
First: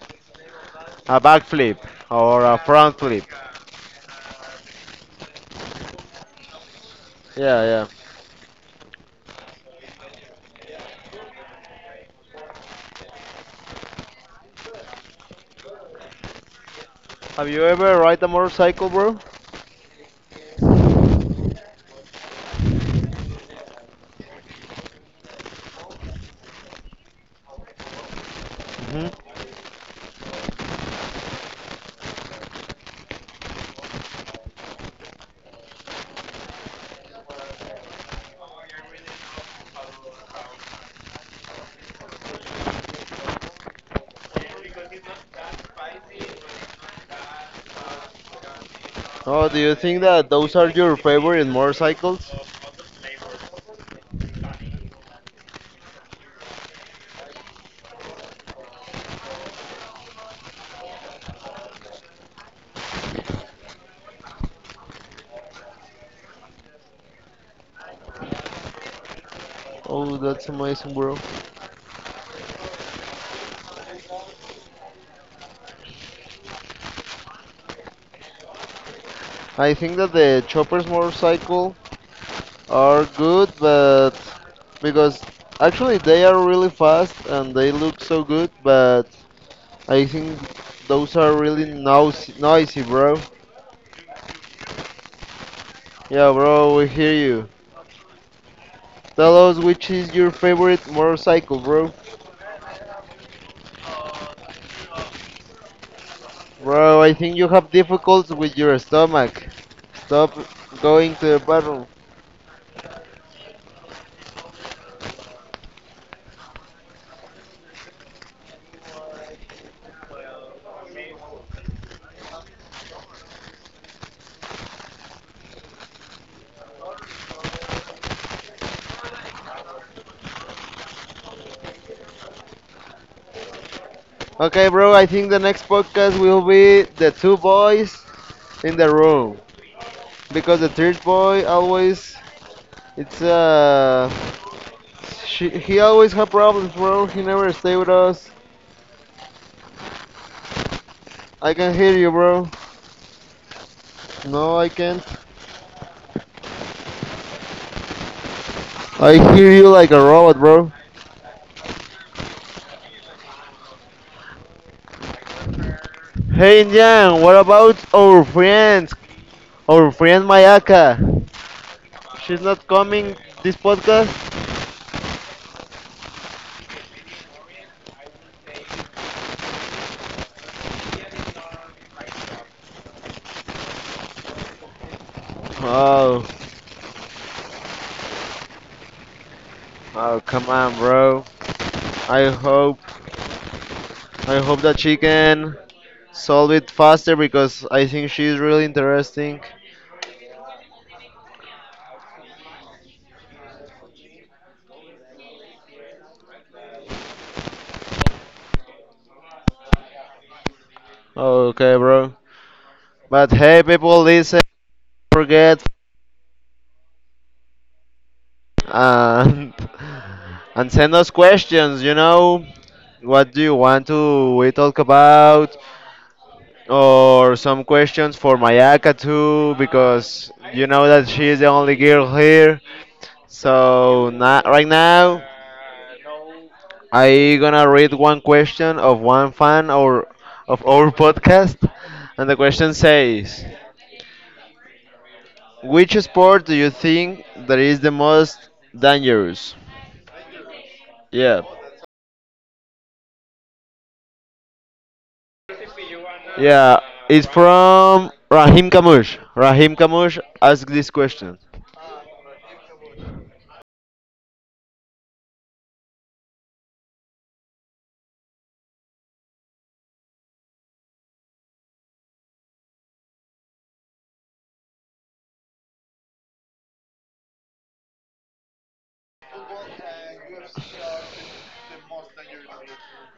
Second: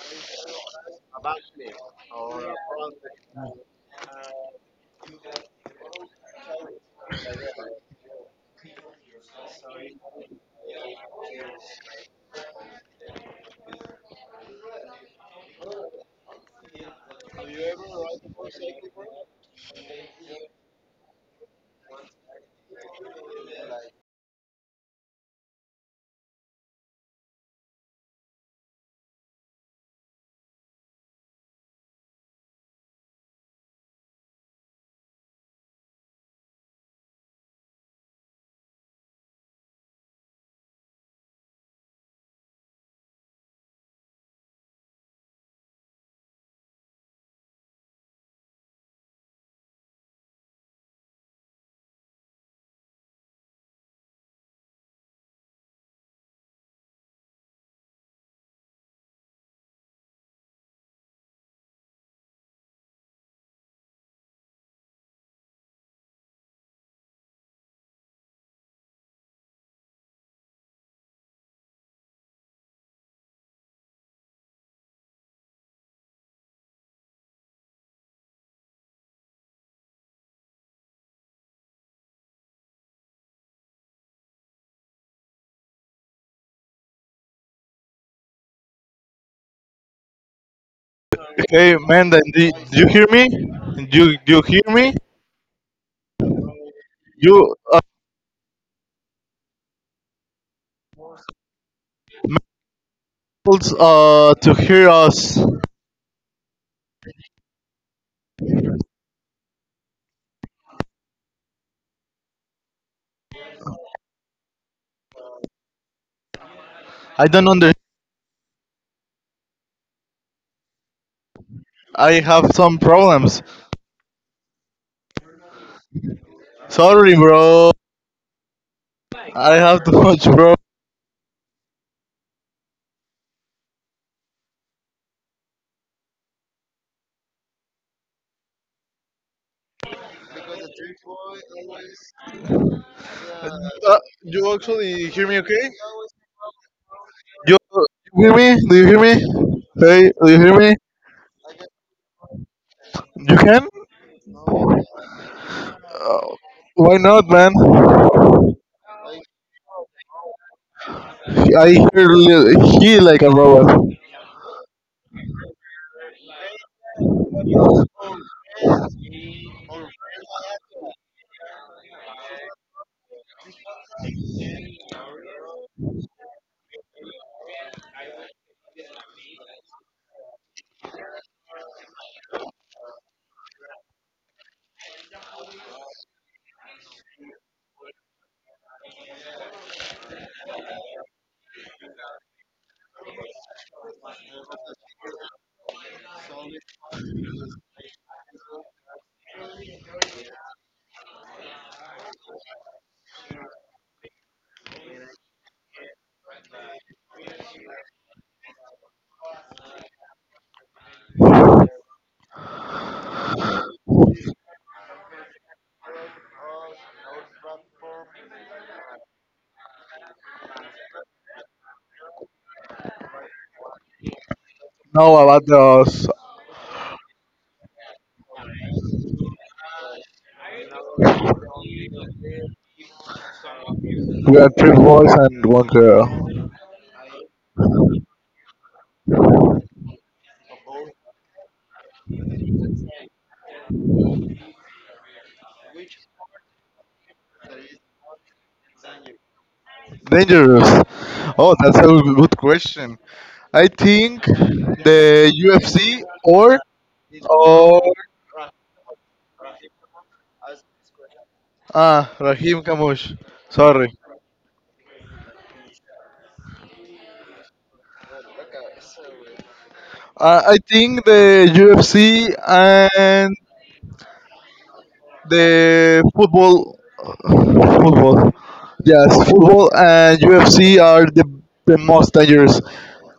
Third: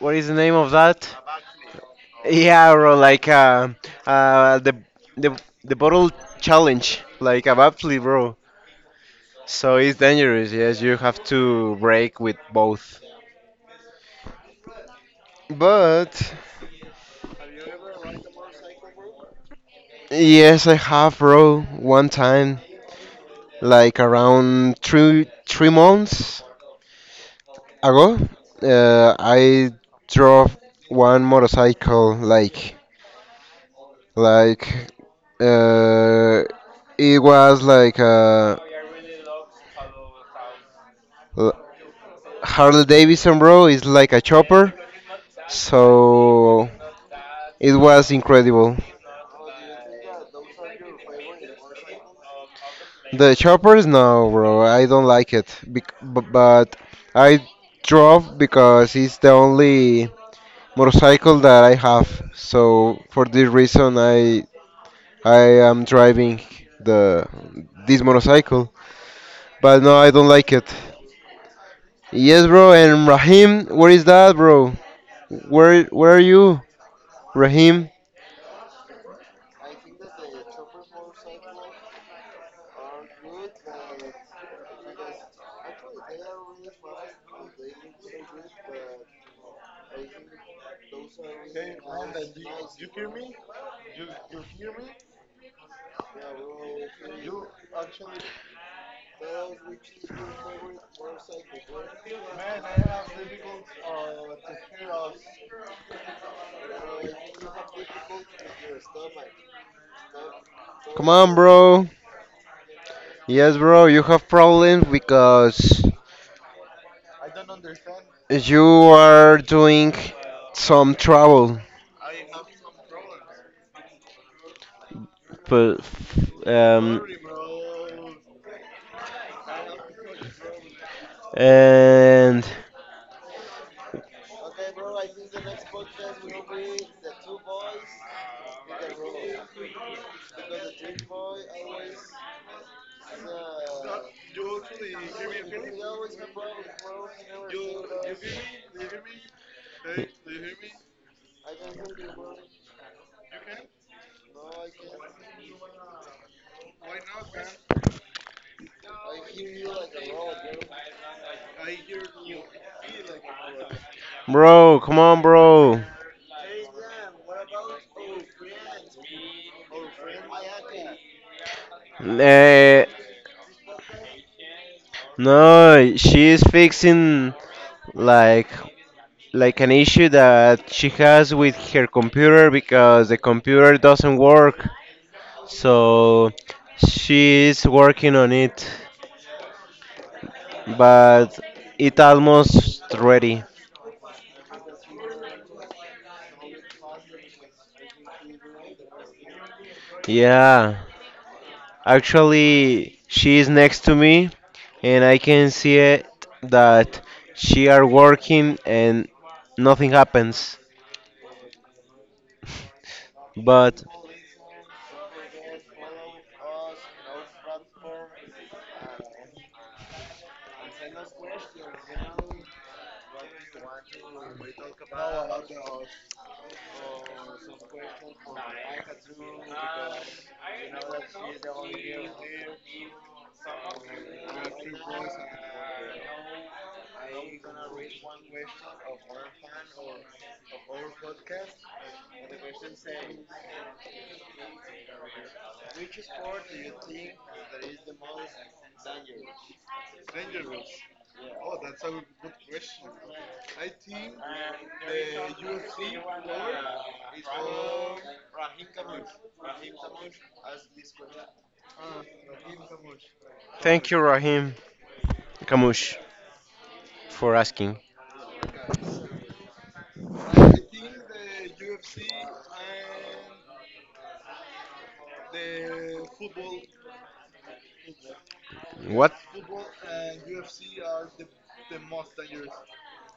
what is the name of that? A back flip or a Yeah, bro, front flip. like, the, the the bottle challenge, like Yeah, yeah. abruptly, bro. So it's dangerous. Yes, you have to break with both. But Have you ever ride a motorcycle, bro? yes, I have, bro. One time, like around three months ago, Hmm. I drove one motorcycle, like, like uh, it was like, uh, Harley Davidson, bro, is like a chopper, so it was incredible. Oh, do you think that those are your favorite motorcycles? The choppers, no, bro, I don't like it, but I drove because it's the only motorcycle that I have. So for this reason, I am driving the this motorcycle, but no, I Oh, don't that's like it. amazing, bro. Yes, bro, and Rahim, where is that, bro? Where are you, Rahim? I think that the choppers motorcycle are good, but because actually they are really fast and they look so good, but I think those are really Hey man, then noisy, do noisy, you hear bro. me? Do you hear me? Yeah, bro, we hear you. You are Tell us which is your favorite motorcycle, bro. supposed to hear us. Bro, I think you have difficulties with your stomach. Stop Come going to on, the bro. bathroom. Yes, bro, you have problems because I don't understand. you are doing some trouble. I have some problems. But, um, Sorry, bro. I have too much, bro. and Okay, bro, I think the next podcast will be the two boys in the room because the third boy always it's Uh, you actually hear me? she, Okay. he always have problems, bro. He never You, stay with you us. hear me? Do you hear me? Hey, do you hear me? I can hear you, bro. You can? No, I can't. Uh, why not, man? I hear you like a robot, bro. He like a robot. bro, come on, bro. Hey, Jan, what about our friends? Our friend Mayaka. She's not Eh, coming this podcast. no, she is fixing like, an issue that she has with her computer because the computer doesn't work. Oh, So she is working on it, oh, come on, bro. but it I hope, almost ready. I hope that she can solve it faster because I think she's really interesting. Yeah, actually, she is next to me, and I can see it that she are working and nothing happens. Okay, bro. But hey, But people, listen. Forget and and send us questions. You know, what do you want to we talk Now about about, us. or some questions for Mayaka too, because you know that she is the only girl here. So You na have right three boys now, and one girl. I gonna read one question of one fan or of our podcast, and the question says, which sport do you think that is the most dangerous? Dangerous. Yeah. Oh, that's a good question. I think the UFC or Yeah, it's or from Rahim Kamush. Rahim Kamush asked this question. ah Rahim Kamush. Sorry. thank you, Rahim Kamush, for asking. I think the UFC and the football, football, What? yes, football and UFC are the most dangerous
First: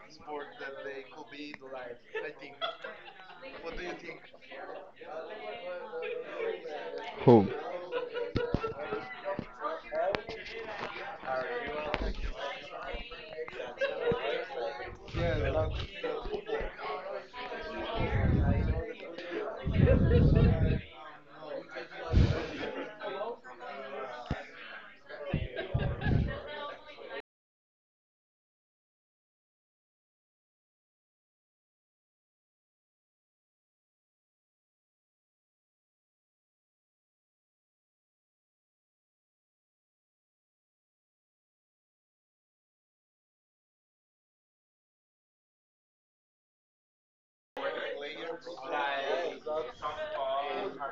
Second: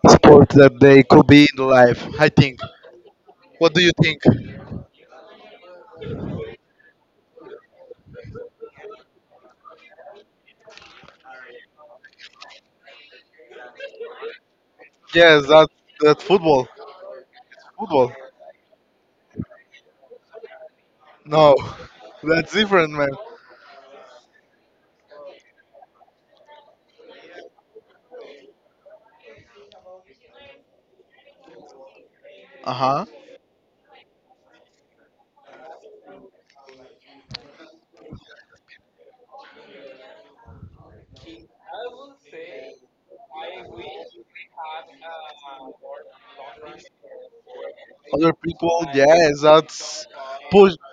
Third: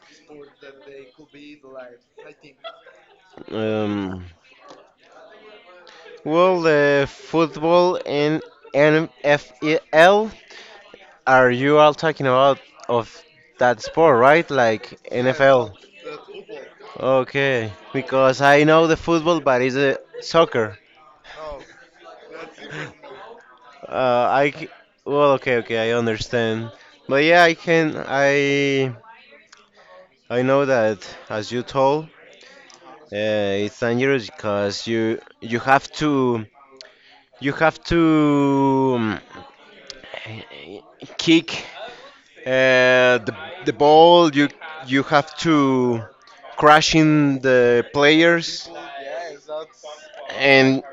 sport that they could be in life. I think. What do you think? Um, well, the Who? football and NFL. Are you all talking about of that sport, right? Like Yes, that NFL. that football. Okay, Football. because I know the football, but it's a soccer. No, that's different, man. Uh, I c- well, okay, okay, I understand. But yeah, I can. I know that as you told, Uh huh. It's dangerous because you have to you have to um, kick. Uh, the, the ball, you have to crash in the Other players. people. Yes, Yes, that's push. and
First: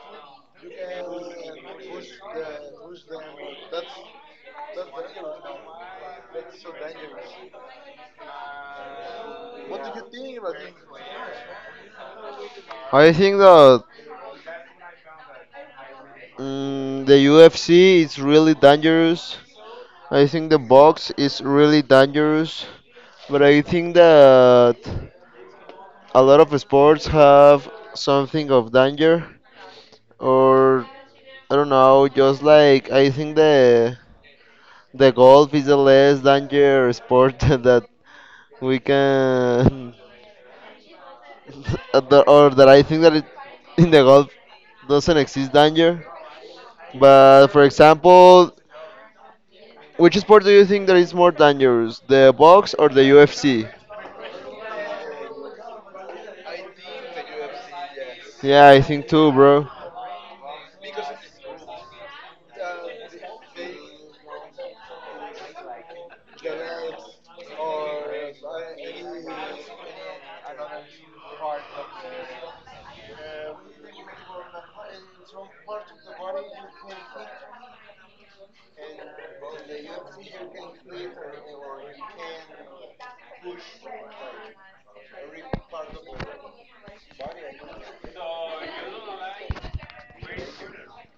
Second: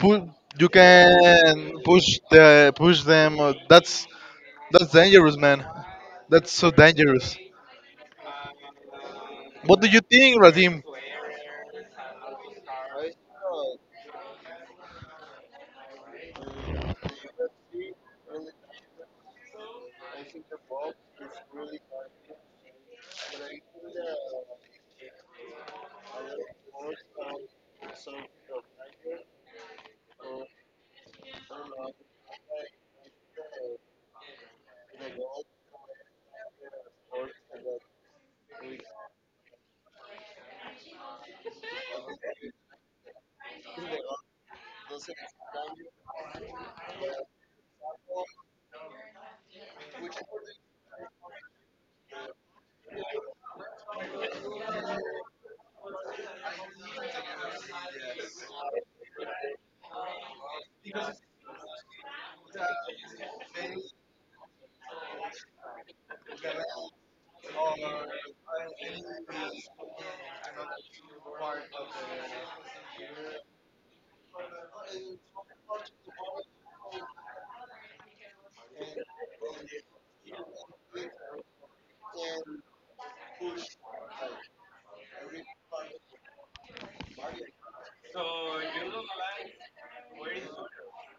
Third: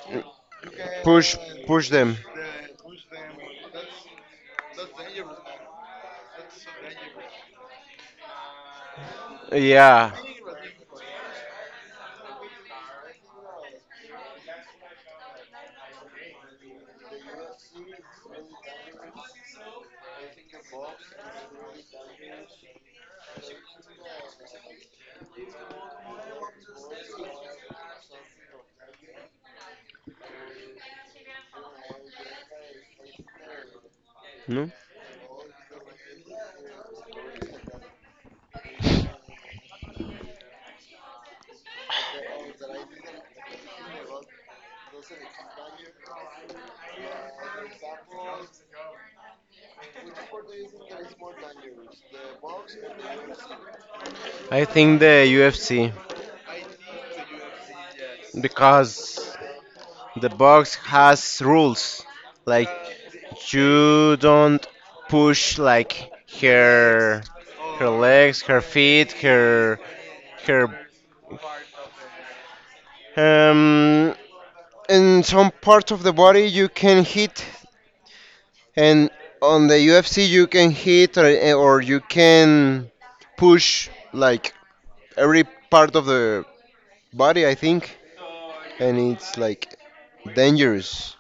Push. You push. can Okay, push push them. the push them. That's dangerous, man. That's so dangerous. What do you Yeah. think, Radim? I think that mm, the UFC is really dangerous. I think the box is really dangerous. But I think that a lot of sports have something of danger. Or, I don't know, just like I think the, No? the golf is the less danger sport that we can. The, or that I think that it, in the Gulf doesn't exist danger. But for example, which sport do you think that is more dangerous, the box or the UFC? I think the UFC, yes, Yeah, I because think too, bro. the box has rules, like, you don't push like her legs, her feet, her her um in some part of the body you can hit, and on the UFC you can hit, or you can push like every part of the body, I think, and it's like dangerous.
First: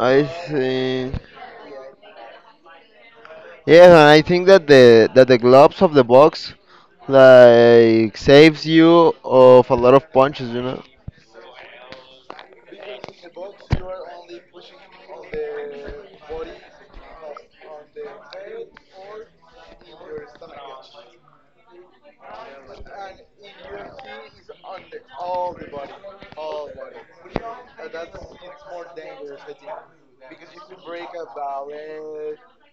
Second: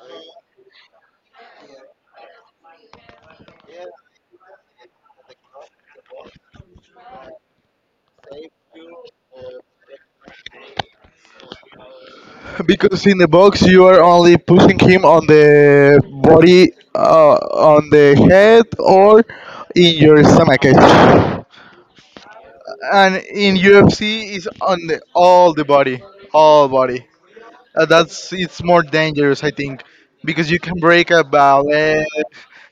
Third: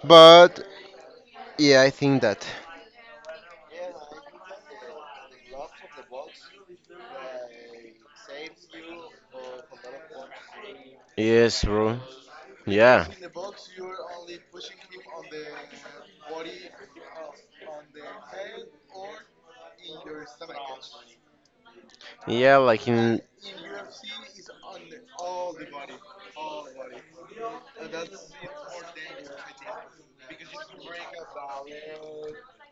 I But think yeah, I think that. yeah, and I think that the gloves of the box like saves you of a lot of punches, you know. Yes, bro. Because Yeah. in the box you are only pushing him on the body, on the head, or in your stomach. Yeah, like And in, in UFC is on the all the body, all body. That's it's more dangerous, I think, because you can break a leg,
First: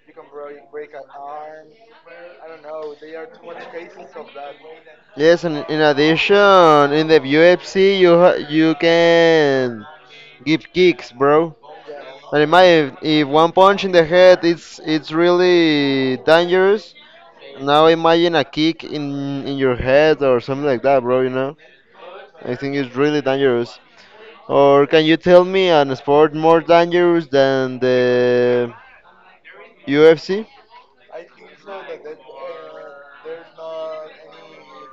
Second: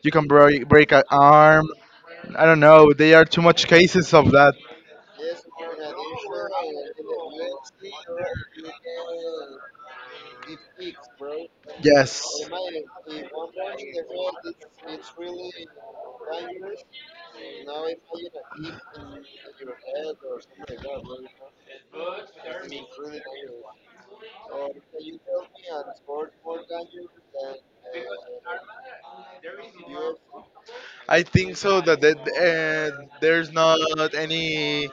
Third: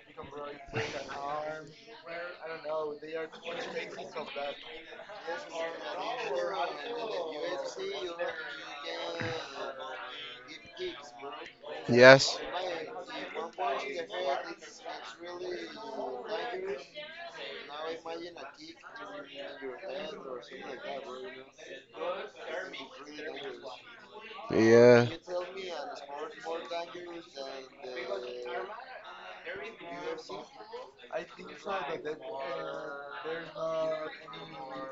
you can break an arm. I don't know. There are too much cases of that. Yes, and in addition, in the UFC, you can give kicks, bro. Yes. yes. And imagine if one punch in the head, it's really dangerous. Now imagine a kick in your head or something like that, bro. You know, I think it's really dangerous. Or can you tell me an sport more dangerous than Yeah. the UFC? I think so that there's not any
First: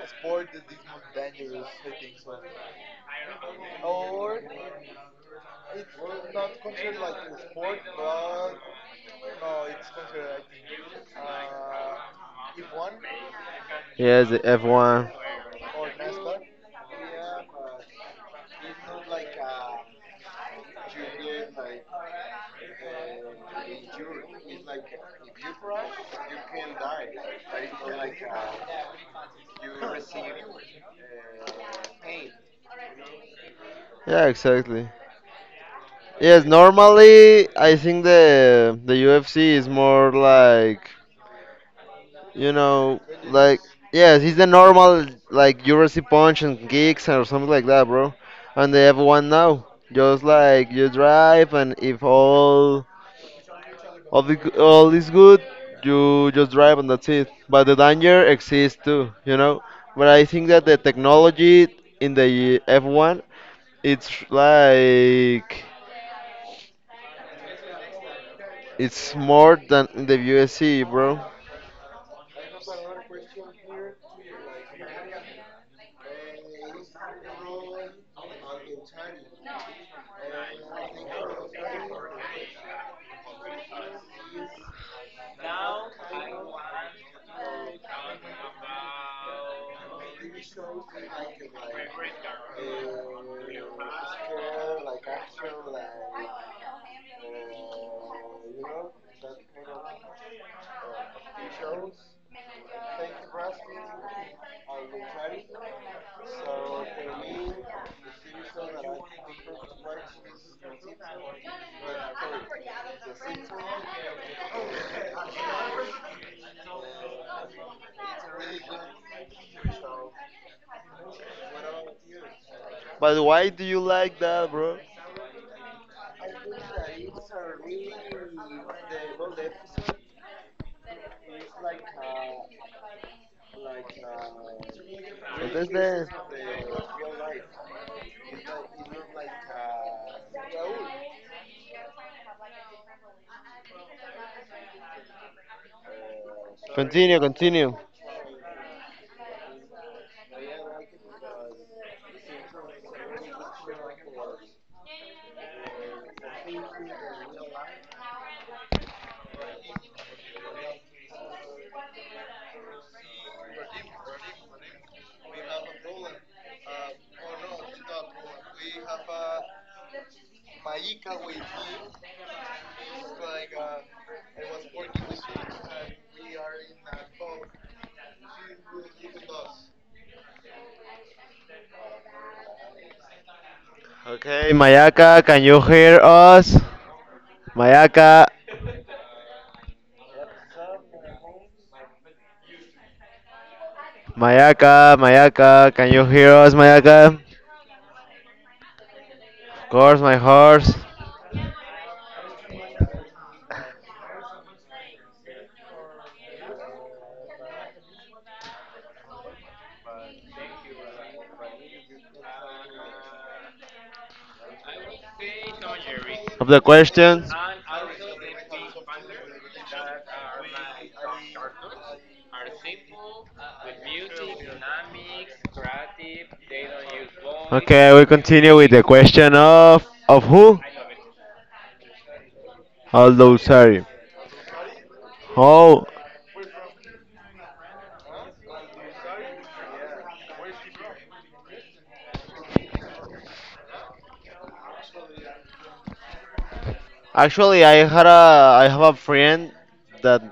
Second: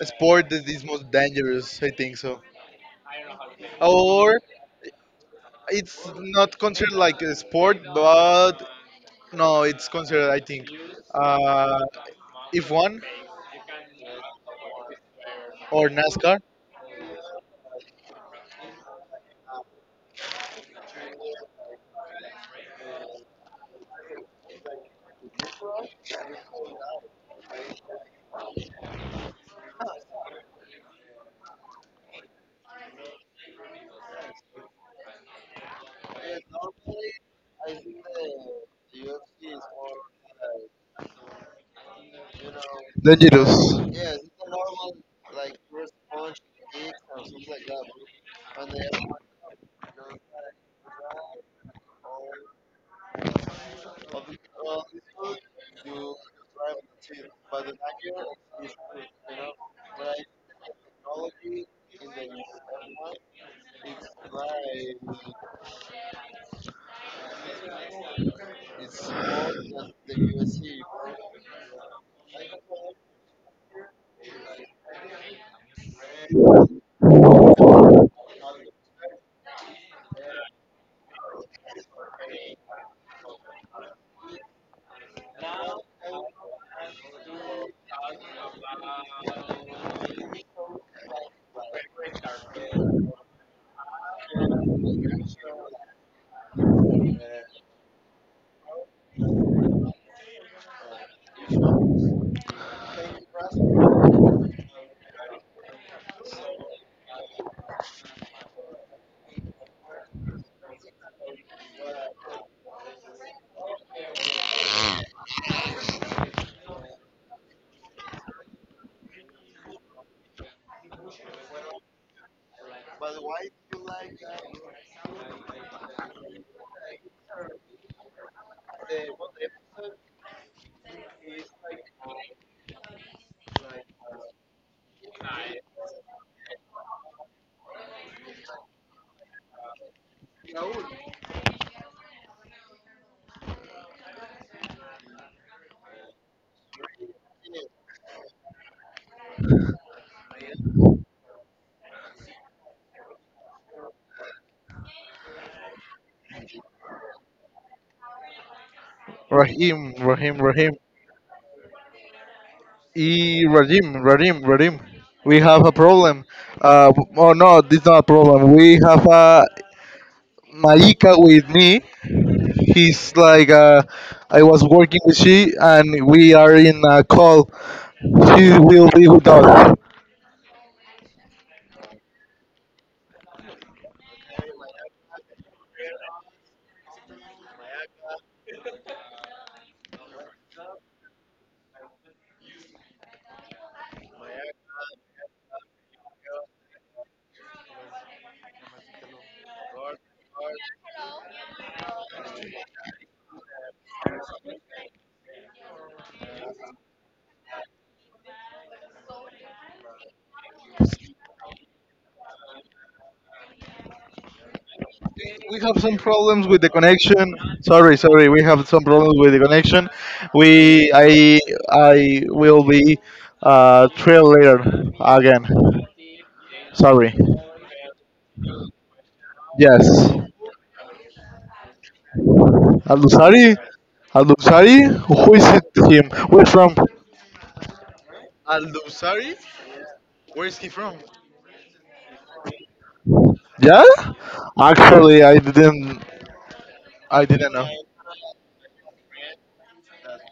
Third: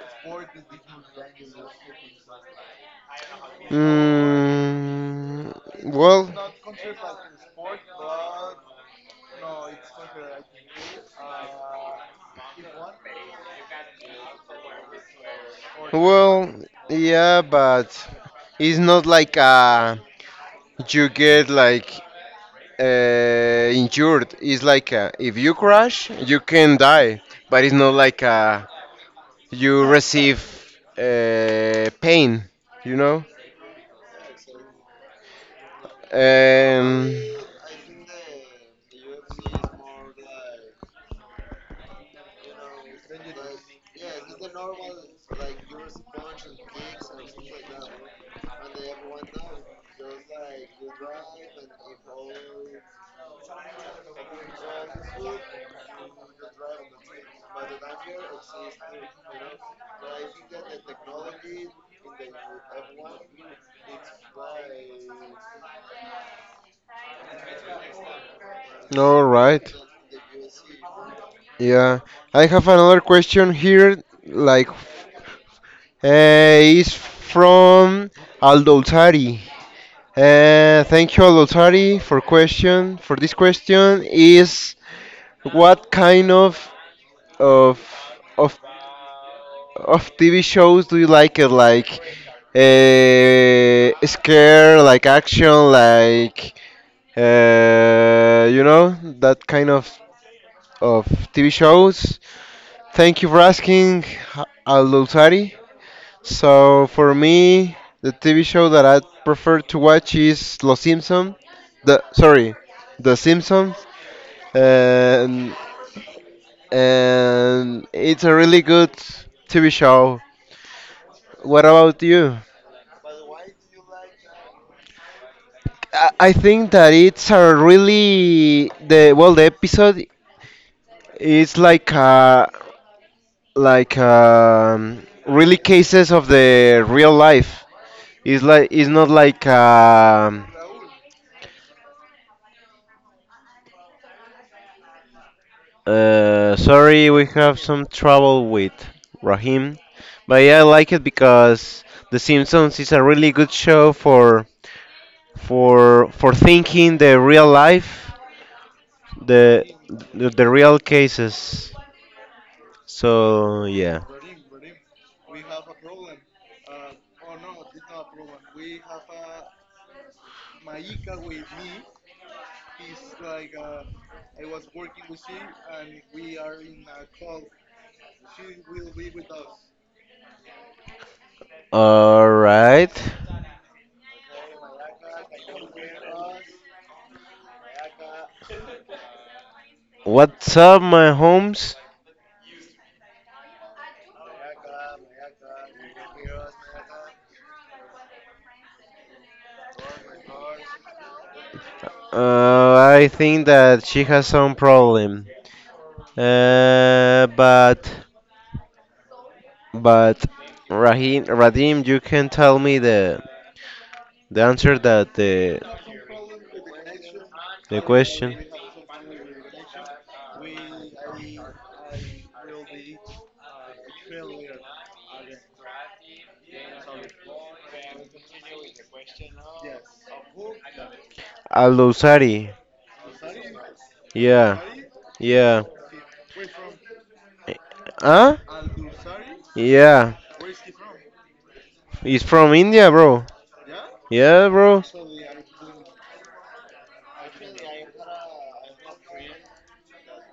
sport that is most dangerous. I think so. Or Mm, it's well, not considered like a sport, but no, it's considered. I think uh, if one Yes, the F1. or NASCAR. well, yeah, but it's not like, you get like, injured. It's like, if you crash, you can die, but it's not like, you receive, pain, you know. Yeah, exactly. Yes, Um, normally I think the UFC is more like you know like Dangerous. yes, it's the normal like UFC punch and kicks or something like that, bro. And they have one now, just like you drive and if all is good, you just drive and that's it. But the danger exists too, you know. But I think that the technology in the F1 it's like it's All more right. than in the USA, bro. Yeah. I have another question here. Like, is from Aldoltari. Thank you, Aldoltari, for question. For this question is, what kind of of of TV shows do you like it? Like, scare, like action, like, that kind of of TV shows. Thank you for asking, Alutari. So for me, the TV show that I prefer to watch is Los Simpson. The sorry, The Simpsons, and and it's a really good TV show. What about you? But why do you like that, bro? I think that it's a really, the, well, the episode is like a like, really Understand? cases of the real life. It's like, it's not like, sorry, Continue, we have continue. some trouble with Rahim, but yeah, I like it because The Simpsons is a really good show for thinking the real life, the Rahim, the, Rahim, the Rahim. real cases. E So Radim, yeah. Radim, Radim. We have a problem. Oh no, it's not a problem. We have a Malika with me. He's like I was working with she, and we are in a call. She will be with us. All right. Okay, Mayaka, can you hear us? Mayaka, What's up, my homes? Mayaka, can you hear us, Mayaka? Of course, my horse. I think that she has some problem. Uh, but But Rahim, Radim, you can tell me the answer that We the have some problems Of with the the questions. connection. Sorry, sorry. We question. have some problems with the connection. We, I, I will be trail later again. Sorry. Okay, we continue with the question of Yes. of who? Al Dosari. Al Aldo Dusari? Sari. Al Yeah, Dusari? Who is yeah. it Oh, him? Where from? Huh? Al Dusari? Yeah. He's from India, bro. Yeah? Yeah, bro. Actually I didn't actually, know. I have a friend that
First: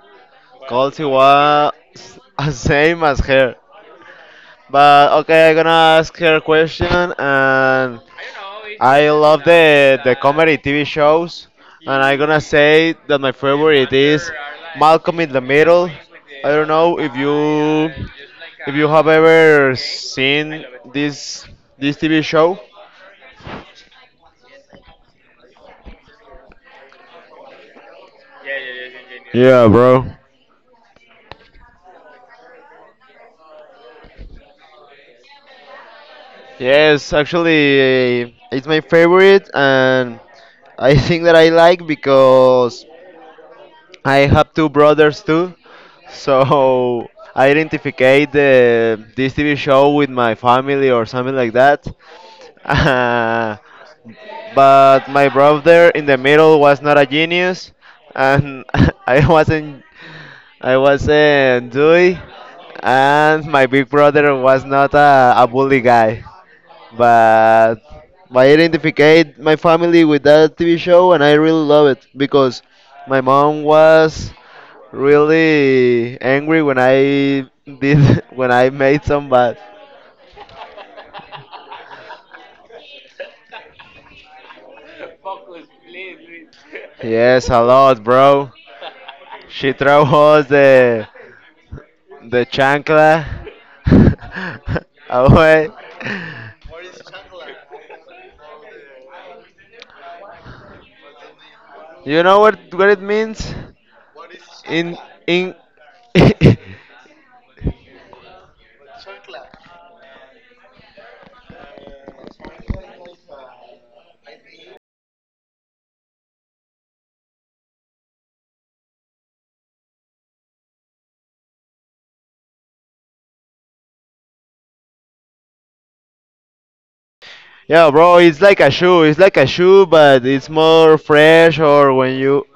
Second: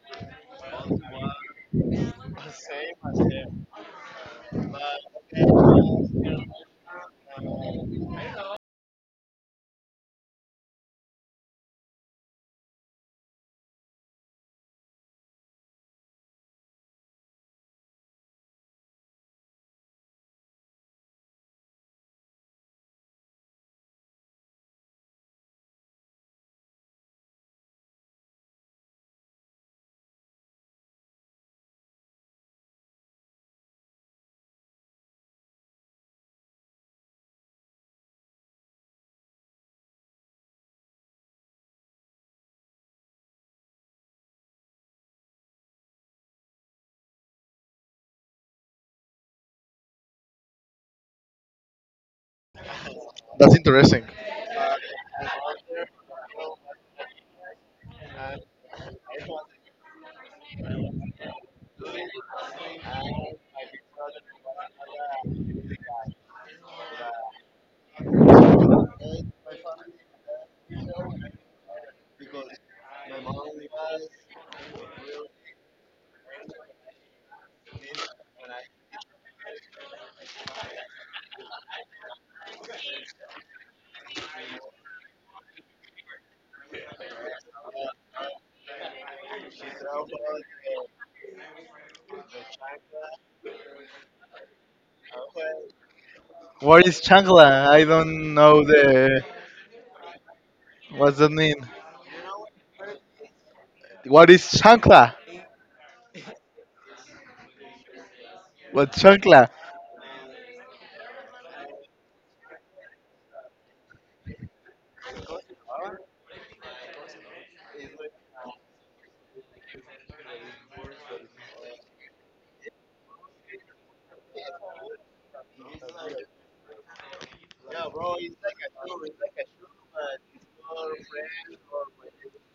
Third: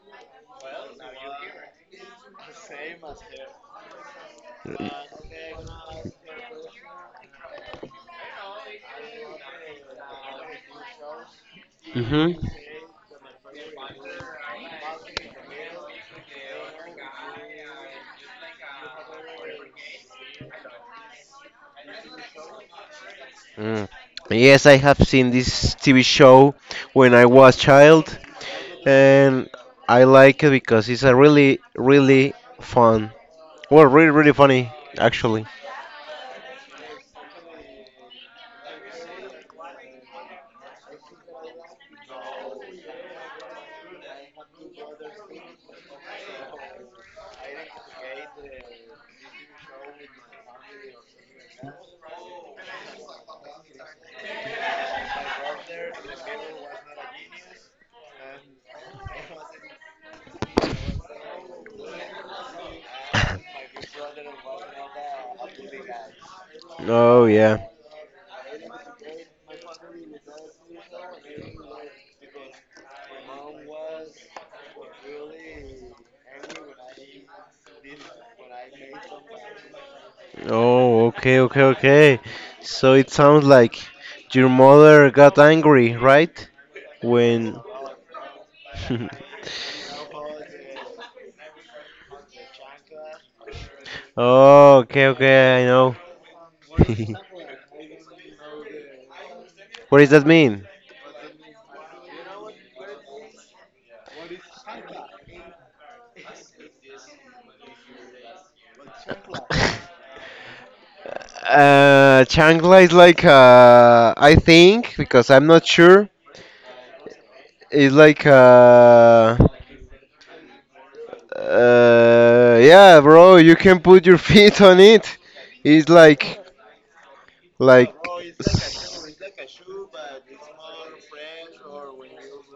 calls he was same as her. But okay, I'm gonna ask her a question, and I love the comedy TV shows, and I'm Mhm. gonna say that my favorite is Malcolm in the Middle. I don't know if you have ever seen this this TV show. Yeah, Mm. Yes, I have seen this TV show when I was child, yeah. and Yeah, I bro. like it because it's a really, really fun. Well, really, really funny, actually. Yes, actually, it's my favorite, and I think that I like because I have two brothers too, so I identify the this TV show with my family or something like that. Uh, That's interesting. but my brother in the middle was not a genius, and I wasn't I wasn't doing, and my big brother was not a bully guy Oh, yeah. but I identified my family with that TV show, and I really love it because my mom was really angry when I did when I made some bad. Oh, okay, okay, okay. So it sounds like your mother got angry, right? Yes, a When. lot, bro. She throw us the chancla Oh, okay, okay, I away. know. What is chancla? I don't know the. What does that mean? What's that mean? You know what it means? What is In chancla? in What chancla? Changla is like, I think, because I'm not sure. It's like, yeah, bro, you can put your feet on it. It's like, Yeah, like, bro, it's like a shoe. s- It's like a shoe, but it's more fresh or when you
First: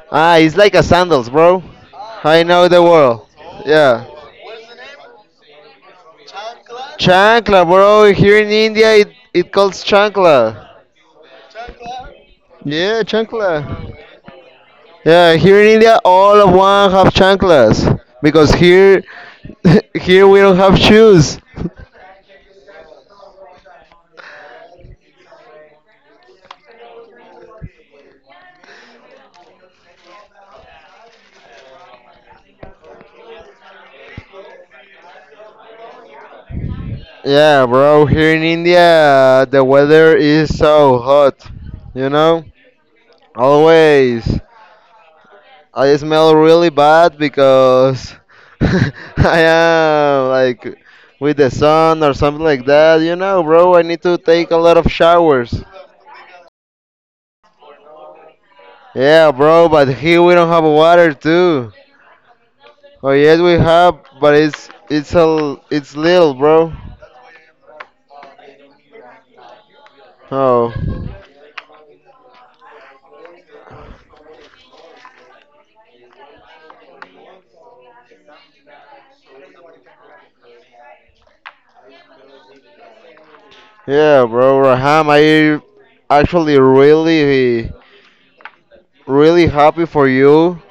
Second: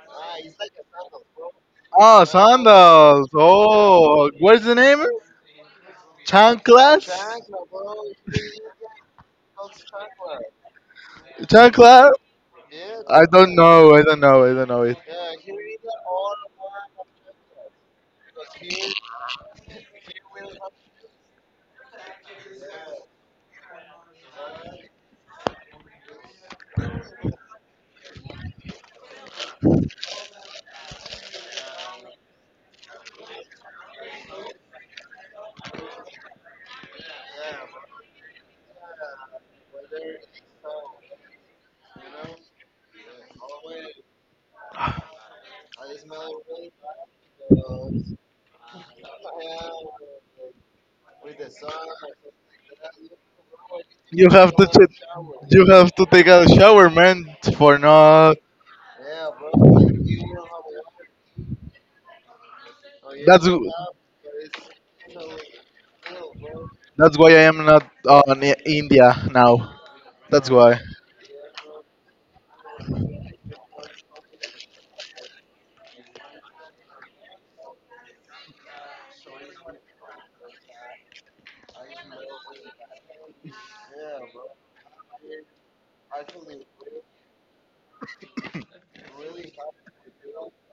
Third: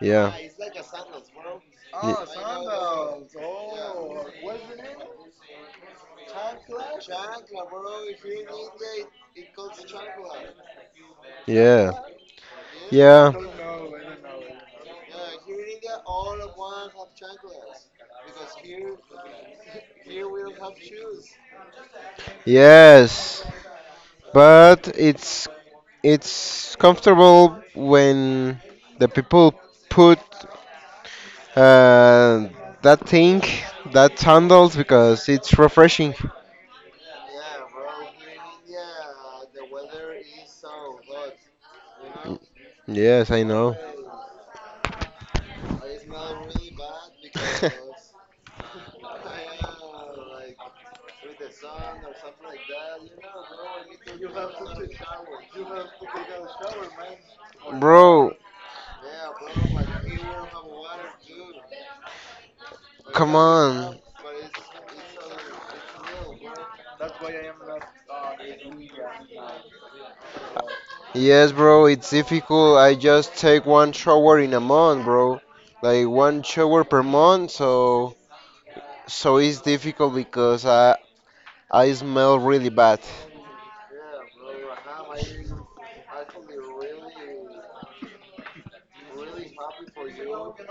yeah, Ah, it's like a sandals, bro. Y- Oh, I know the world. sandals. Yeah. Oh, what's the name? Chanclas? Chancla, bro. Here in India it calls chancla. yeah, Chancla? Yeah, I yeah, don't chancla. know. I don't know. I don't know it. Yeah, here in India all of one have chanclas because here here we don't have shoes. yes. But it's comfortable when the people put, uh, that thing, that sandals, because it's refreshing. Yeah, bro, here in India the weather is so hot, you know? Yes, I know. Always. I smell really bad because I am like with the sun or something like that. You know, bro, I need to You take have a to lot check. of showers. You have to take a shower, man, for not. Bro, Yeah, bro, but here we don't have water too. Oh come yes, That's we on. have, but it's a it's little, bro. that's why I am not on India now. That's Oh, why. Yes, bro, it's difficult. I just take one shower in a month, bro. Like one shower per month, so it's difficult because I smell really bad. yeah, bro, Raham, I actually really happy for you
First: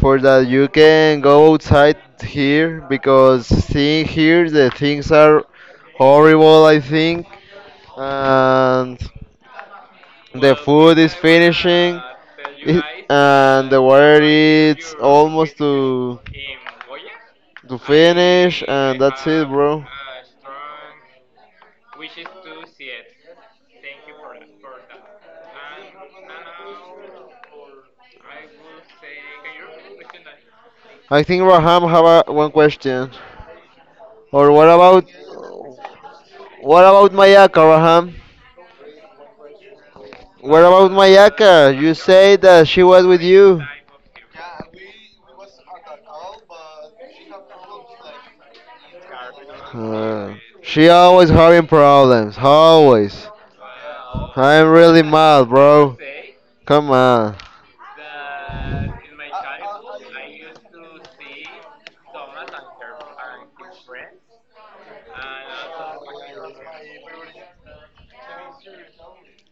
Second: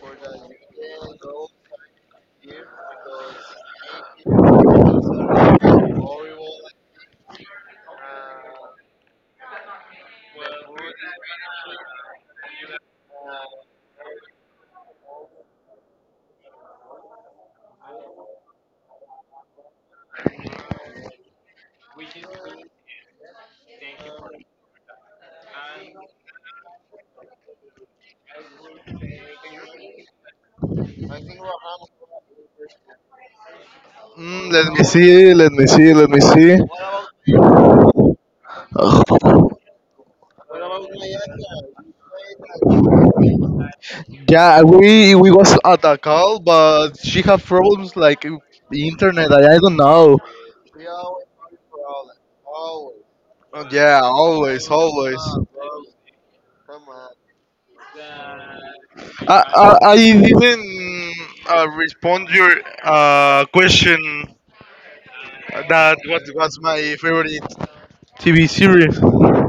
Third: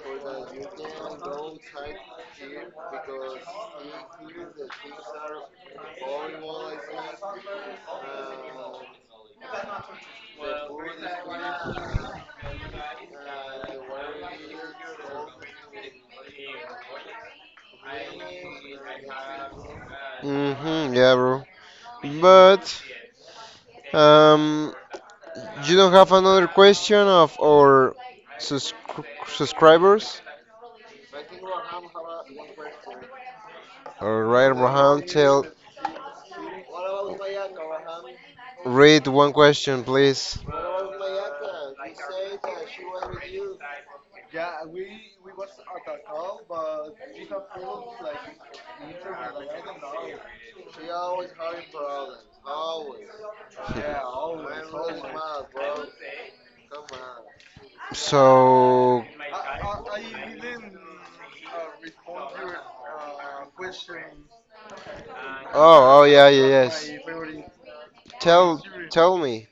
for that you can go outside here because seeing here the things are horrible I think and the food is finishing it- and the water is almost to finish and that's it bro. Mhm, yeah, bro. But Um, you don't have another question of our subscribers? I think Raham have a, one question All right, or what Let me Abraham, about see. Let me see. Let me see. what about Mayaka Raham. read Ugh, one question, please. What about Mayaka? You say that she was with you. yeah, we was at a call, but she have problems like the internet. I don't know. Uh, she always having problems. Always. Yeah, I'm always, really always. mad, bro. Come on. So, I I didn't respond your question that oh, what yeah, yeah, was my yes. favorite TV Tell, series. tell me,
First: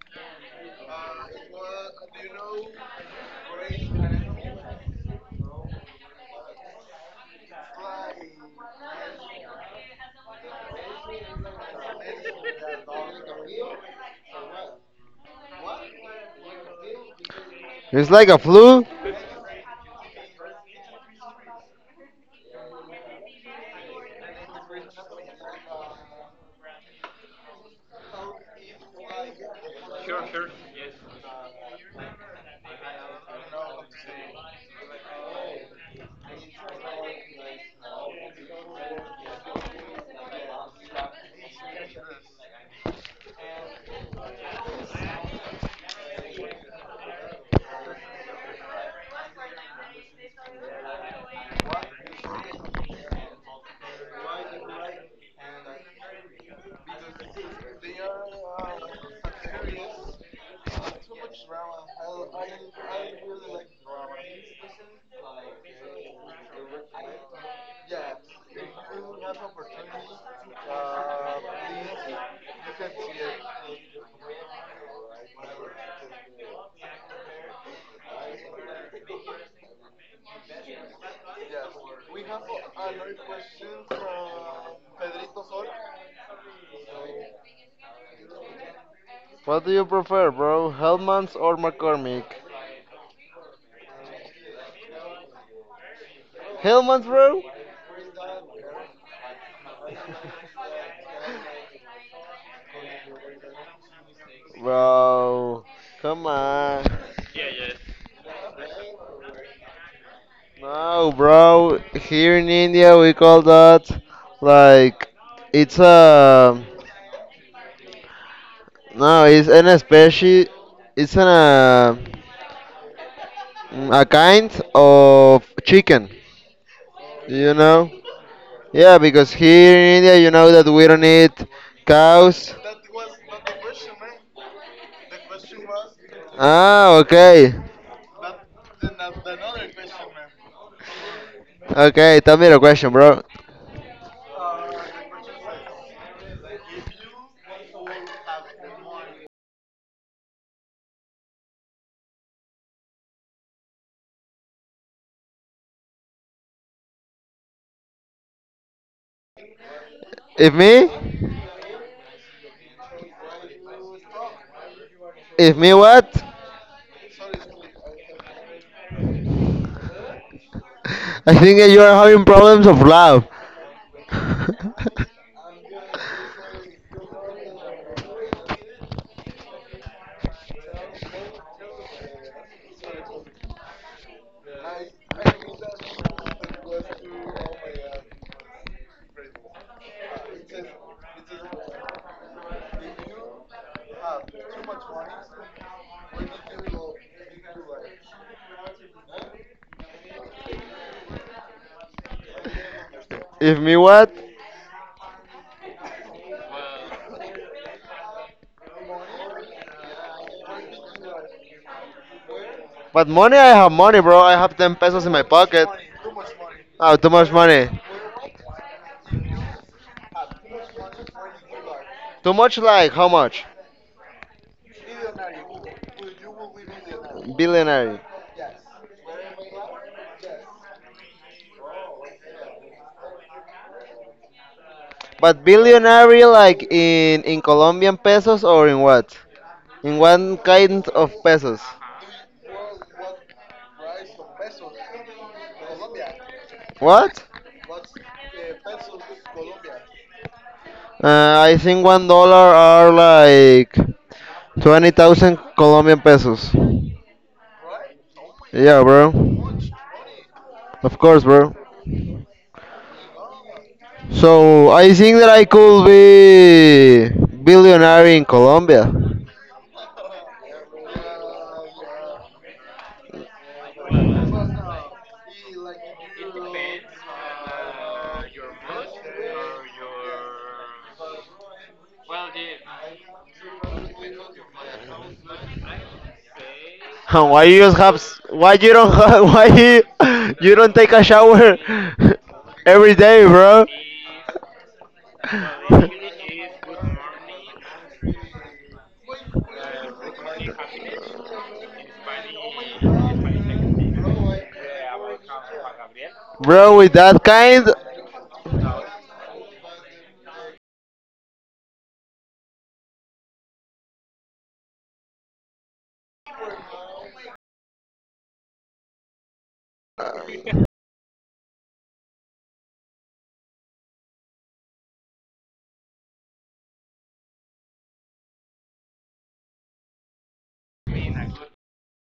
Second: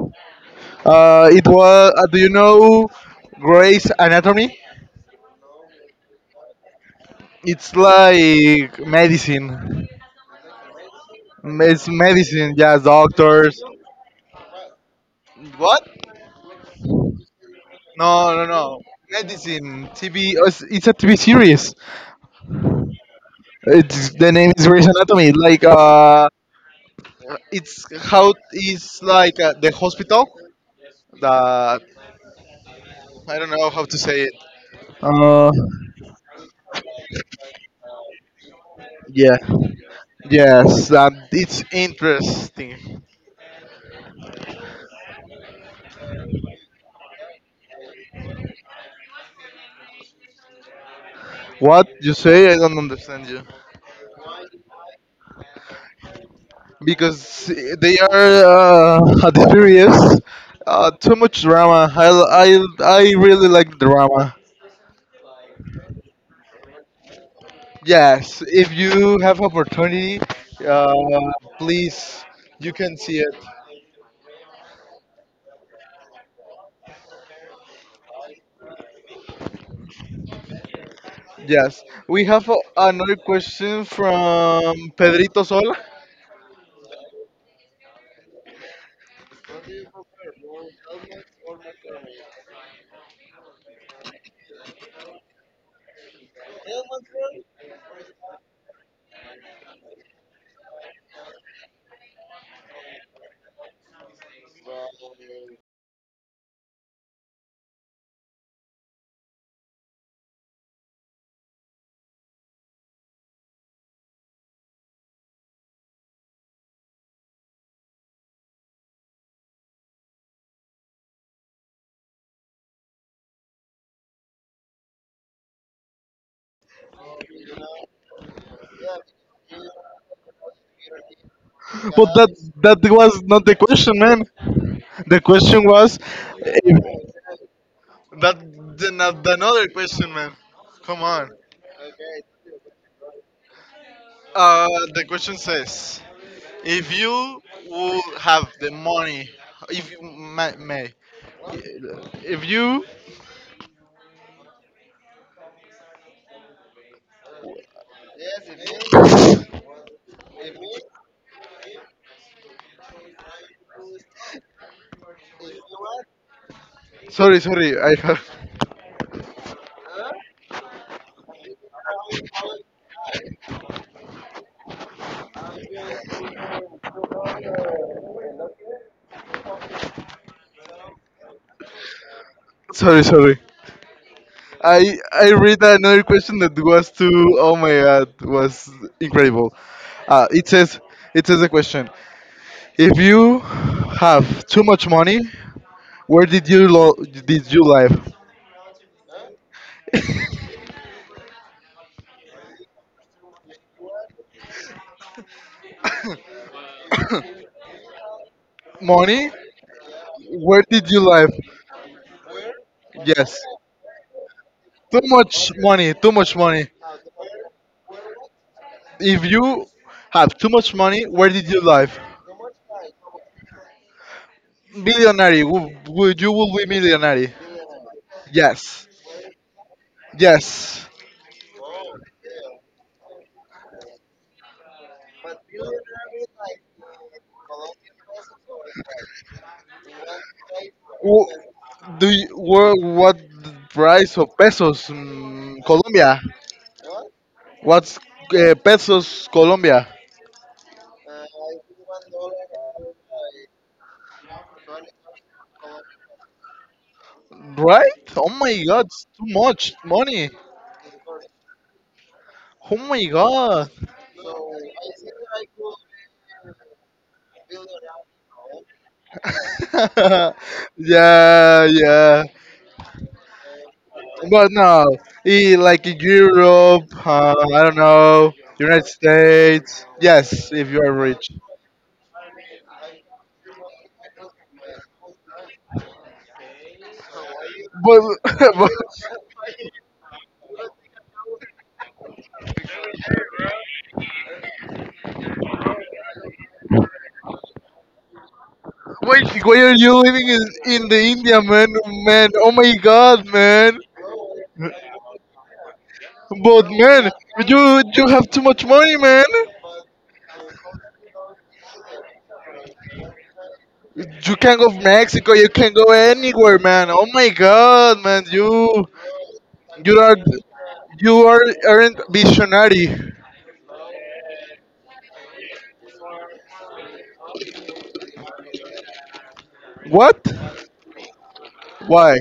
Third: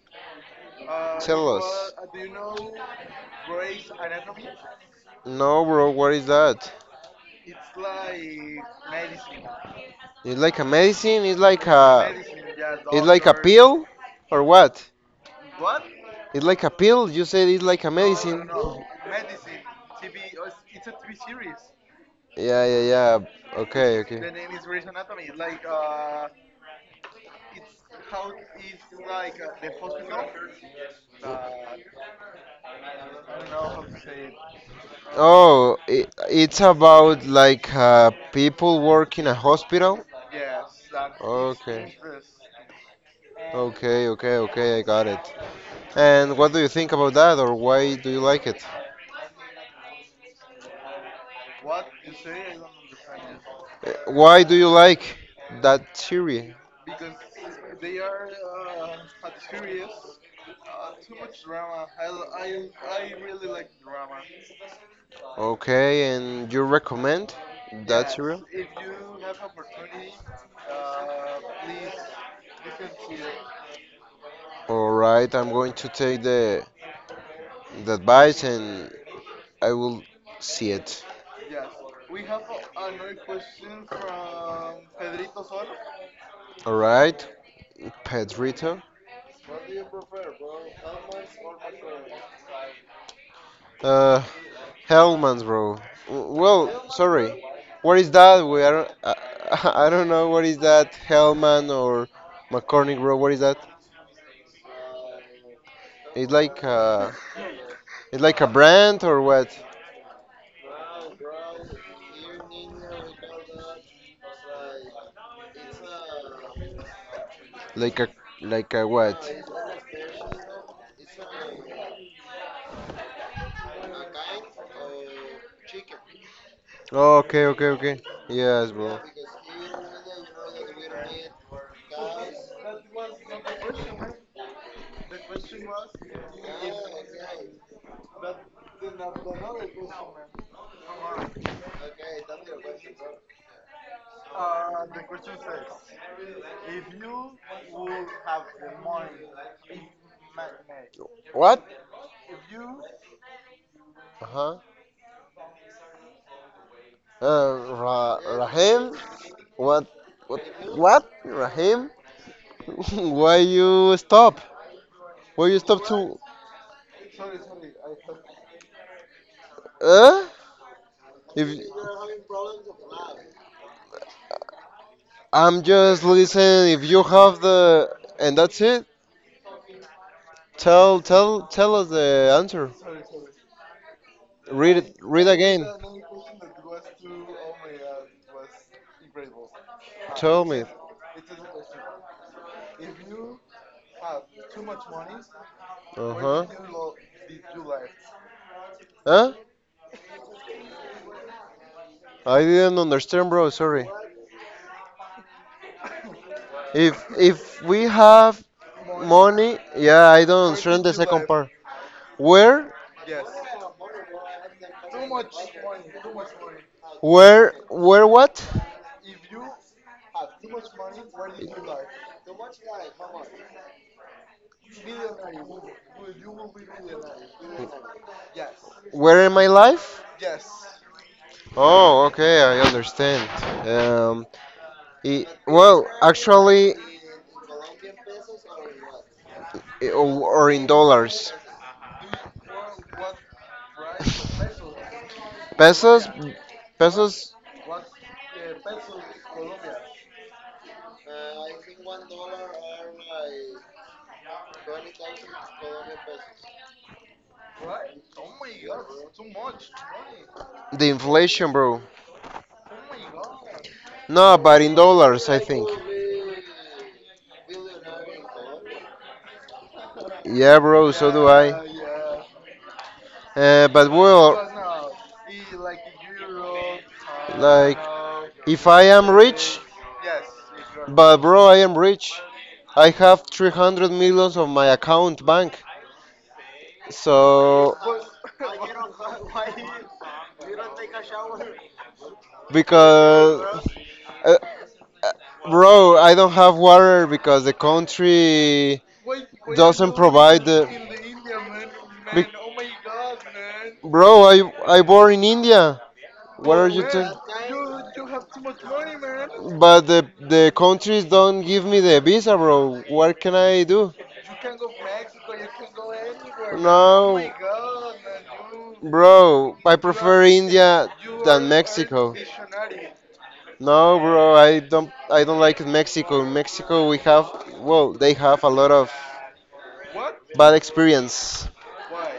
It tell was. us. Do you know Grey's Anatomy? No, bro, what is that? It's like medicine. It's like a medicine. It's medicine. Yeah, It's like a doctors. pill, or what? What? It's like a pill. You said it's like a It's like No, a no, medicine. no. flu. Medicine TV. It's a TV series. Yeah, yeah, yeah. Okay, It's the okay. name is Grey's Anatomy. Like it's how it's like the hospital. That I don't know how to say it. Uh, Oh, it's about like, people work in a yeah. hospital? Yes, it's Okay. interesting. Okay, okay, okay, I got it. And what do you think about that, or why do you like it? What you say? I don't understand you. Why do you like that series? Because they are at the series too much drama. I really like drama. Okay, and you recommend that Yes, series? if you have opportunity, uh, please you can see it. All right, I'm going to take the advice and I will see it. Yes, we have another question from Pedrito Sol. Alright, Pedrito. What do you prefer, bro? Hellman's or McCormick? Uh, Hellman's, bro. Well, Hellman's, sorry. bro? What is that? We I don't. I don't know what is that. Hellman or McCormick, bro. What is that? Bro, come It's like on. uh, it's like a brand or what? No, bro. Here in India, we call that like it's a Like a what? no. It's an species. It's an a, a kind of chicken. Oh, okay, You okay, know? okay. Yes, Yeah, bro. because here in India, you know that we don't eat But that cows. that was not the question, man. The question was Ah, that okay. Another question, man. Come on. Okay, tell me the question, bro. Uh, the question says. If you would have the money, if you may What? if you, Uh huh. Rahim? What? What? If What? me? Rahim? Why you stop? Why If you me stop what? to? sorry, sorry, I have, Uh? I If think that you are having problems of love. I'm just listening, if you have the, and that's it. Tell tell tell us the answer. sorry, sorry. Read it. I Read I read again. another question that was too. Oh my God, was incredible. Uh, Tell it me. says it says a question. If you have too much money, Uh where did you huh. Live? Huh? I didn't understand, bro. if me Sorry. what? If we have Money? money, yeah, I don't Where understand did the you second live? part. Where But money, Yes. I have money, bro. I have 10 Too pesos in my much pocket. money. Too much money. Oh, too much money. What? If you have too much money, where did you live? Too much, like, how much? Millionaire. Would you will be millionaire? Billionaire. Yes. Where in my life? Yes. Oh, okay, I understand. Um, I But well, billionaire, like, actually, in Colombian pesos or in what? In one or in kind of Wo- dollars, pesos. What price of pesos pesos, Colombia? What? pesos, What's pesos Colombia? I think $1 are like 20,000 Colombian pesos. Right? Oh my Yeah, god, it's bro. too much money. the Of course, inflation, bro. bro. Oh my god. No, but So in I think dollars, that I I think. could be billionaire in Colombia. Yeah, bro, so do I. yeah, yeah. But But no, well, like in Europe, I don't like, know, if I United am rich, States. Yes, if you are but rich. bro, I am rich. I have 300 millions of my account bank. And why you just So, have? But, Why but you don't? Have, why you, you don't take a shower every day, because, bro? uh, bro, I don't have water because the country why are you doesn't living provide the. in the India, man? Man, Be- oh my God, man! Bro, I born in India. What But are Bro, you with man, talking? that kind. you have too much money, man. But the countries don't give me the visa, bro. What can I do? You can go Mexico. You can go anywhere, man. Oh No, my God, man! Bro. I You are you are prefer India you than aren't Mexico. visionary. No, bro. I don't. I don't like Mexico. In Mexico, we have. Well, they have a lot of What? bad experience. Why?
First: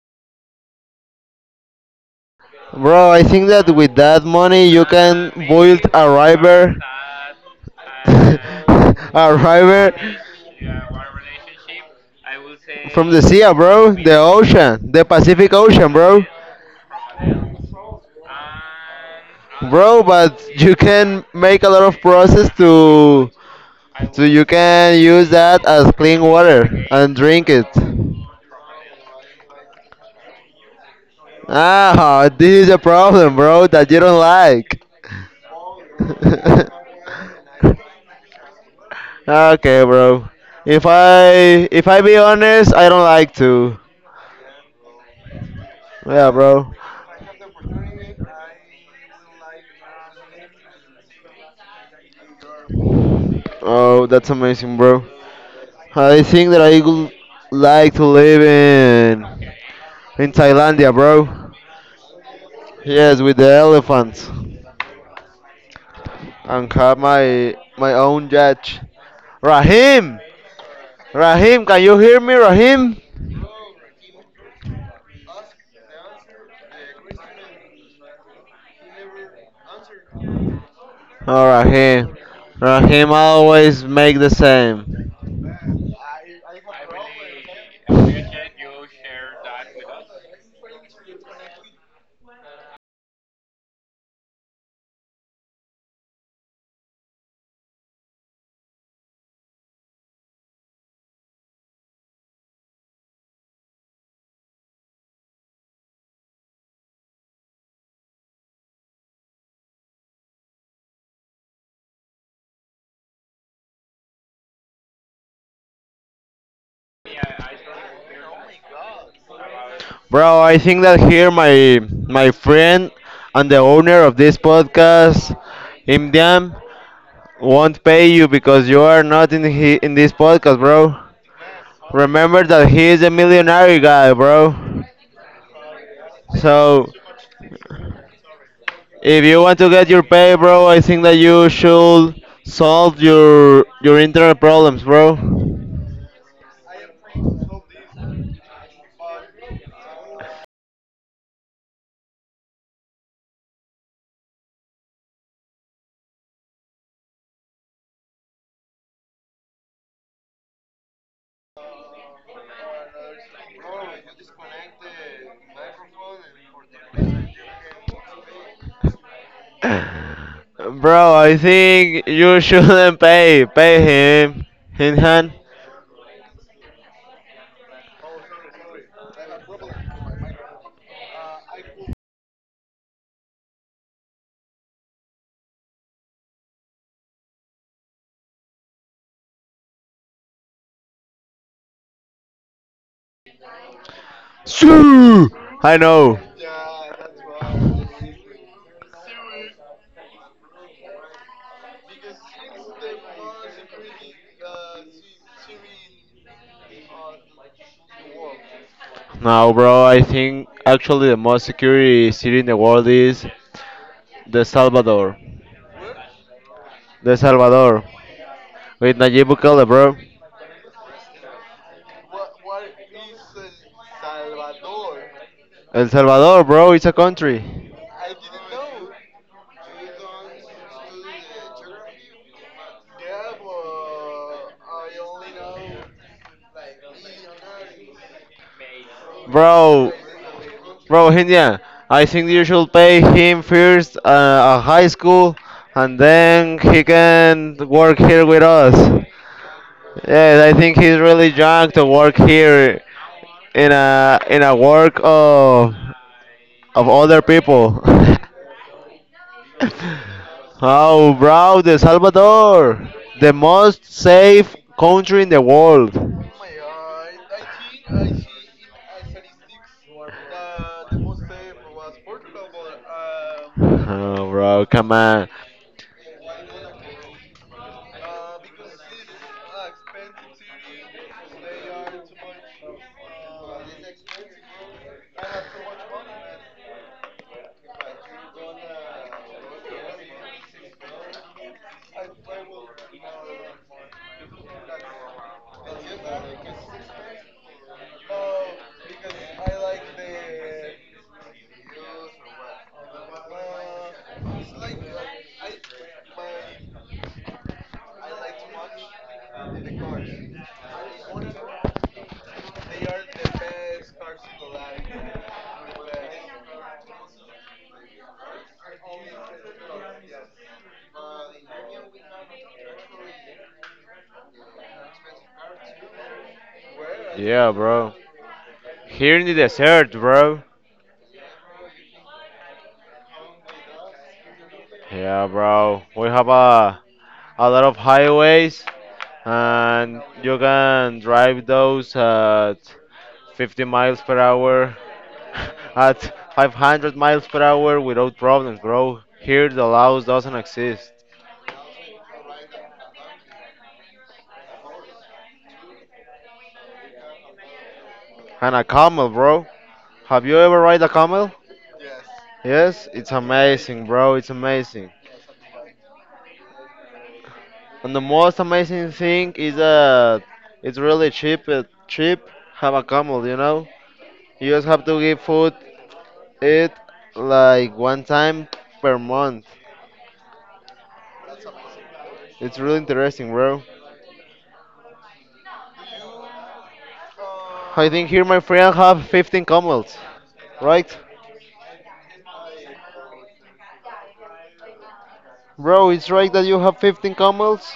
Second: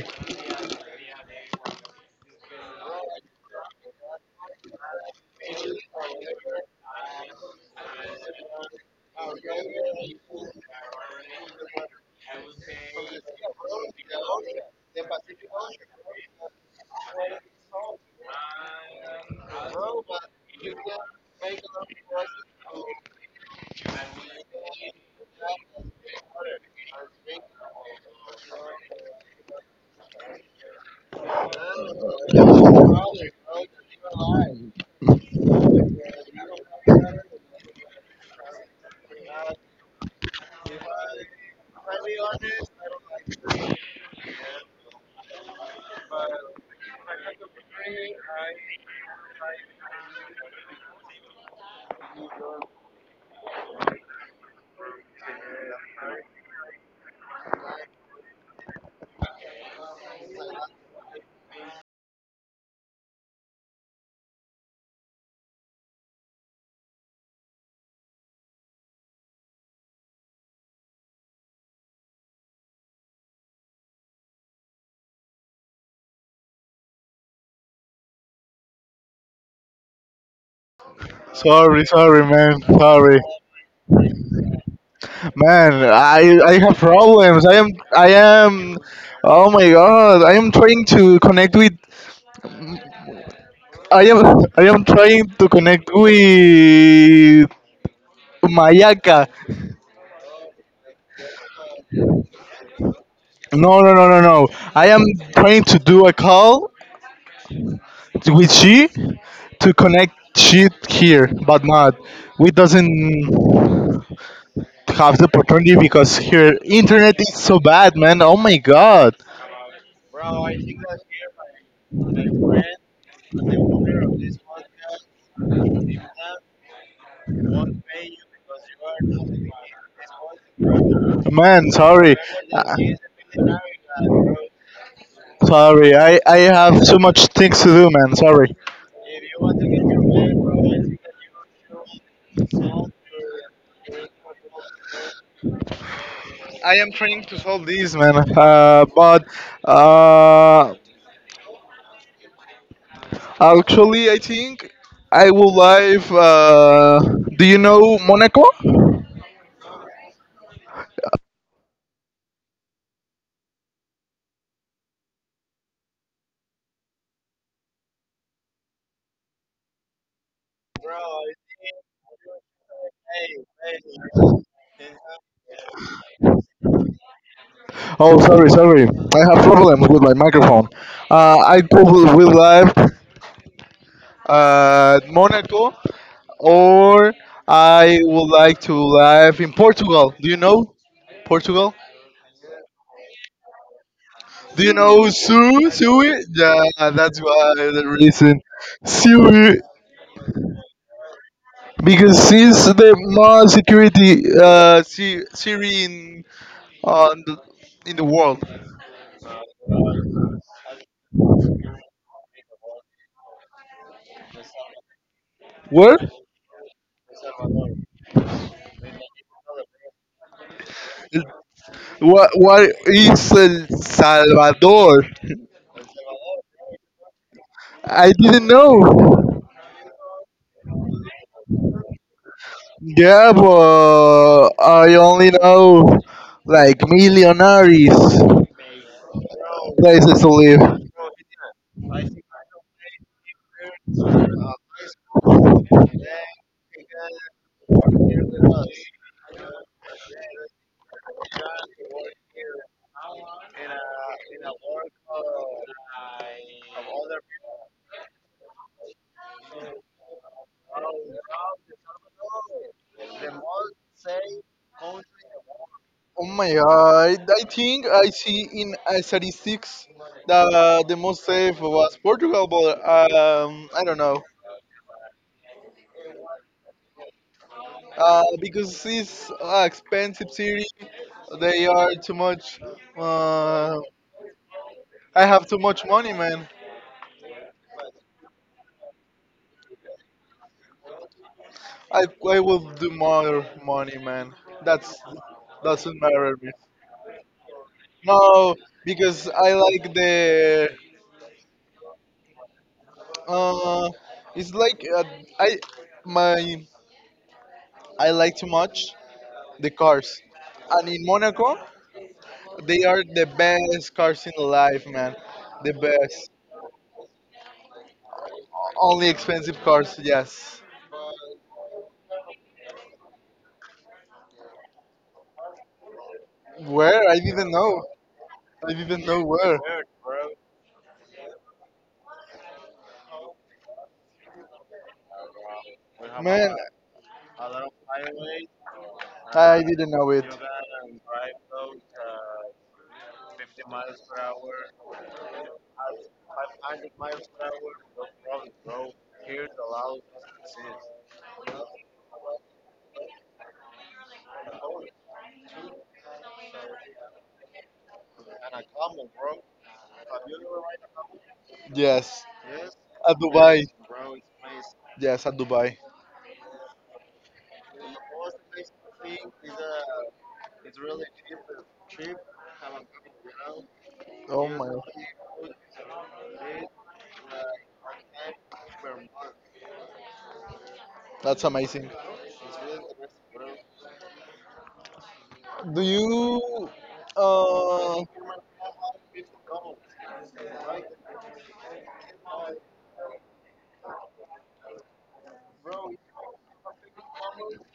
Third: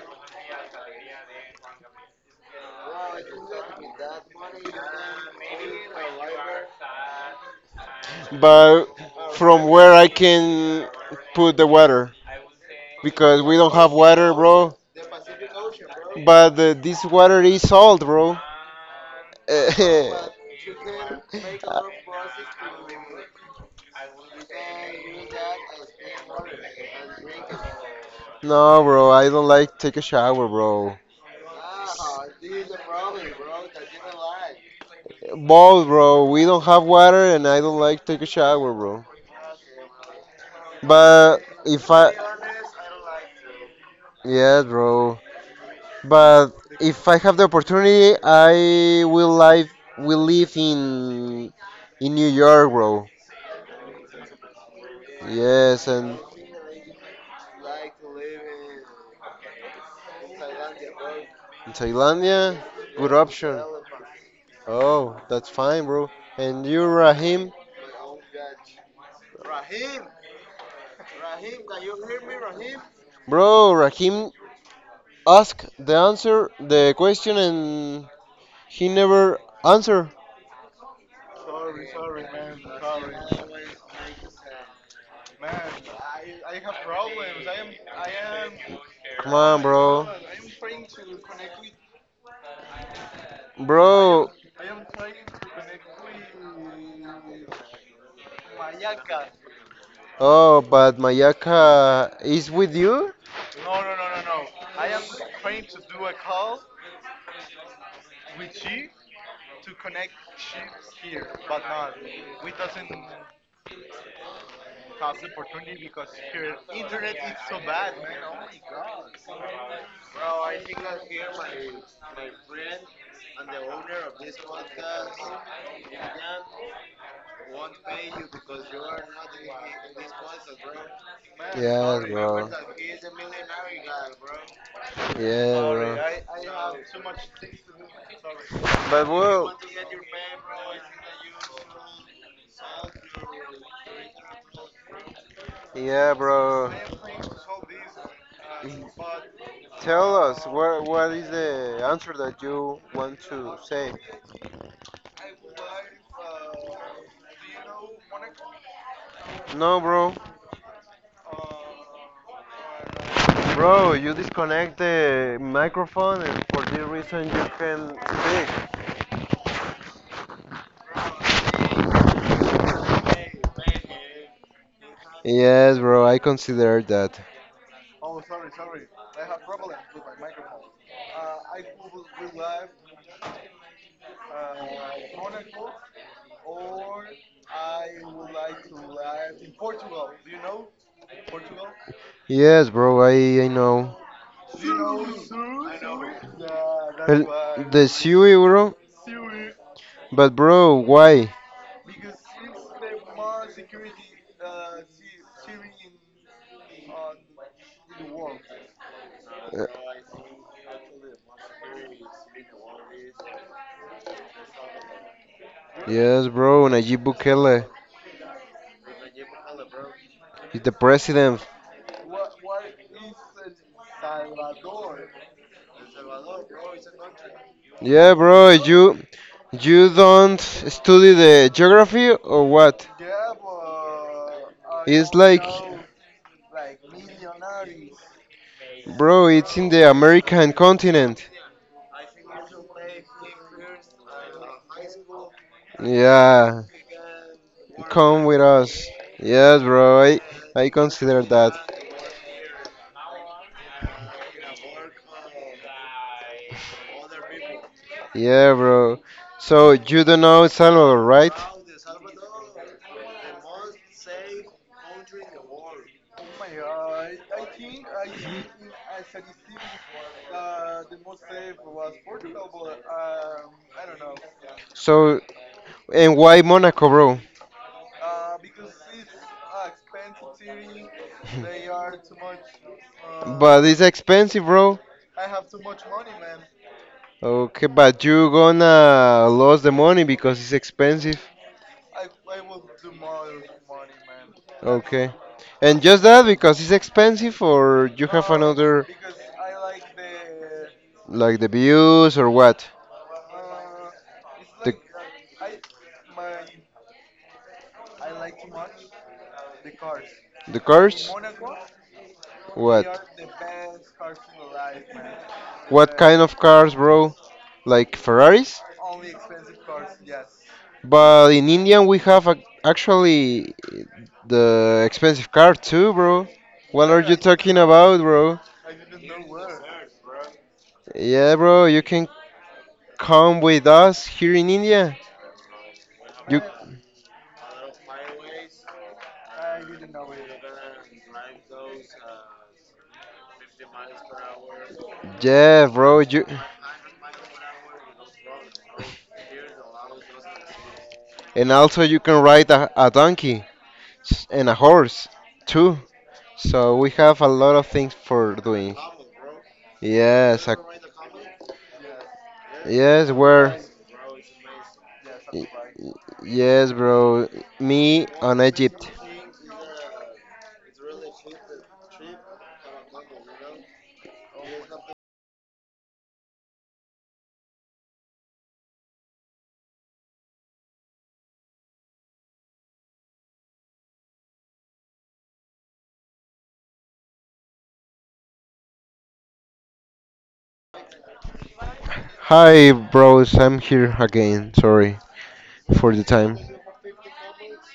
Bro, I think that with that money you can build a river, But a from where river I can put the water, from the because sea, we don't have bro, the water, bro. ocean, the Pacific Ocean, bro. But, this water is salt, bro. Bro, but you can make a lot of process to, so you can use that as clean water and drink it. No, bro, I don't like take a shower, bro. Ah, this is a problem, bro, that you don't like. Both, bro. We don't have water, and I don't like take a shower, bro. Okay, bro. If But I if if I I, be honest, I don't like to. yes, bro. Yeah, But bro. if I have the opportunity, I will live. Will live in New York, bro. Oh, that's amazing, bro. Yes, and I think that I would like to live in Thailandia, bro. in Thailandia, good Yes, with the option. elephants Oh, that's fine, bro. And and you, have Rahim? my own yacht. Rahim, Rahim, can you hear me, Rahim? Bro, Raheem asked the answer, the question, and he never answered. Oh, Sorry, Rahim, sorry, man. Rahim Sorry, always make the same. man. I have problems. I am. Come Oh on, my bro. God! I am Bro. I am trying to connect with Mayaka. Oh, but Mayaka is with you? No no no no no. I am trying to do a call with she to connect she here, but not. We doesn't have the opportunity because here internet is so bad, man. Oh my god, Bro, I think that here my friend and the owner of this podcast, Imdiam, won't pay you because you are not in he, in this podcast, bro. man. Yes, Sorry, Remember bro. that Uh, he is a millionaire guy, bro. Yeah, sorry. I bro. have So so much things to do, man. Sorry. But if you want well, to get your pay, bro, I think that you should solve your internal problems, bro. yeah, bro. I am trying to solve this, man. But Tell us uh, what is the answer that you want to say? actually, I think I would like. Do you know Monaco? No, bro. Bro, you disconnect the microphone and for this reason you can speak. Bro, I think you shouldn't pay him in hand. Yes, bro, I consider that. Oh, sorry, sorry. I have problems with my microphone. I would like Monaco, or I would like to live in Portugal. Do you know Portugal? Yes, bro, I know. Do you know Sue! Sue? I know. Sue? Yeah, that's why the The Sui, reason. bro? Sue. But, bro, why? Because since the more security Siri on the, in the world, Now, Uh, bro, I think actually the most security city in the world is The Salvador. where? Yes, bro, Nayib The Bukele Salvador. With Nayib Bukele, bro. is the president. What is El Salvador? El Salvador, bro, it's a country. I Yeah, didn't bro, you know. you don't study the geography or what? Yeah, but I It's only like know like millionaires Bro, it's in the Bro, places to American live. bro, continent. India, I think you should pay him first a high school and then Yeah, he can work here come with with us. us. Yes, bro, I, Yes, I I think he's consider really that. drunk to work here in a work of other people. Yeah, bro. So, you don't know El Salvador, Oh, right? bro, the Salvador, the most safe country in the world. Oh my god! I think I see in statistics that the most safe was Portugal, but I don't know. Oh, bro, come So, on. and why Monaco, bro? Because it's expensive city. They are too much. But Uh, it's expensive, bro. I have too much money, man. Okay, but you gonna lose the money because it's expensive. I I will do more money, man. That's Okay. And doesn't just that matter me. because it's expensive, or you have No, another, because I like the. like the views or what? Uh, it's The like I my I like too much the cars, and in cars? Monaco they What? are the best cars in life, man. The What kind best. of cars, bro? Like Ferraris? Only expensive cars, yes. But in India we have ac actually the expensive car too, bro. What are Where? you I didn't Yeah, talking know. bro. about, bro? I didn't Here know in the where. desert, bro. Yeah, bro, you can come with us here in India. Yeah, bro. We have You, Man, a lot of highways, I didn't and know it. you can drive those at 50 miles per hour, yeah, at bro. 500 miles per hour without problems, bro. Here the laws doesn't exist. And also you can ride a donkey, and a horse too. So we have a lot of things for And a doing. camel, bro. Have you Yes, ever ride a camel? Yes, Yes, yes, it's at Dubai. amazing, bro. It's amazing. Yes, at Dubai. yes, bro. And the Me most on Egypt. amazing thing is that it's really cheap. Cheap, have a camel, you know. Oh You just my, have to give food it like one time per month. that's amazing. It's really interesting, bro. Do you? I Uh, think here my friend have 15 camels, right? Hi, bros. I'm here again. Sorry Bro, for the it's right time. that you have 15 camels?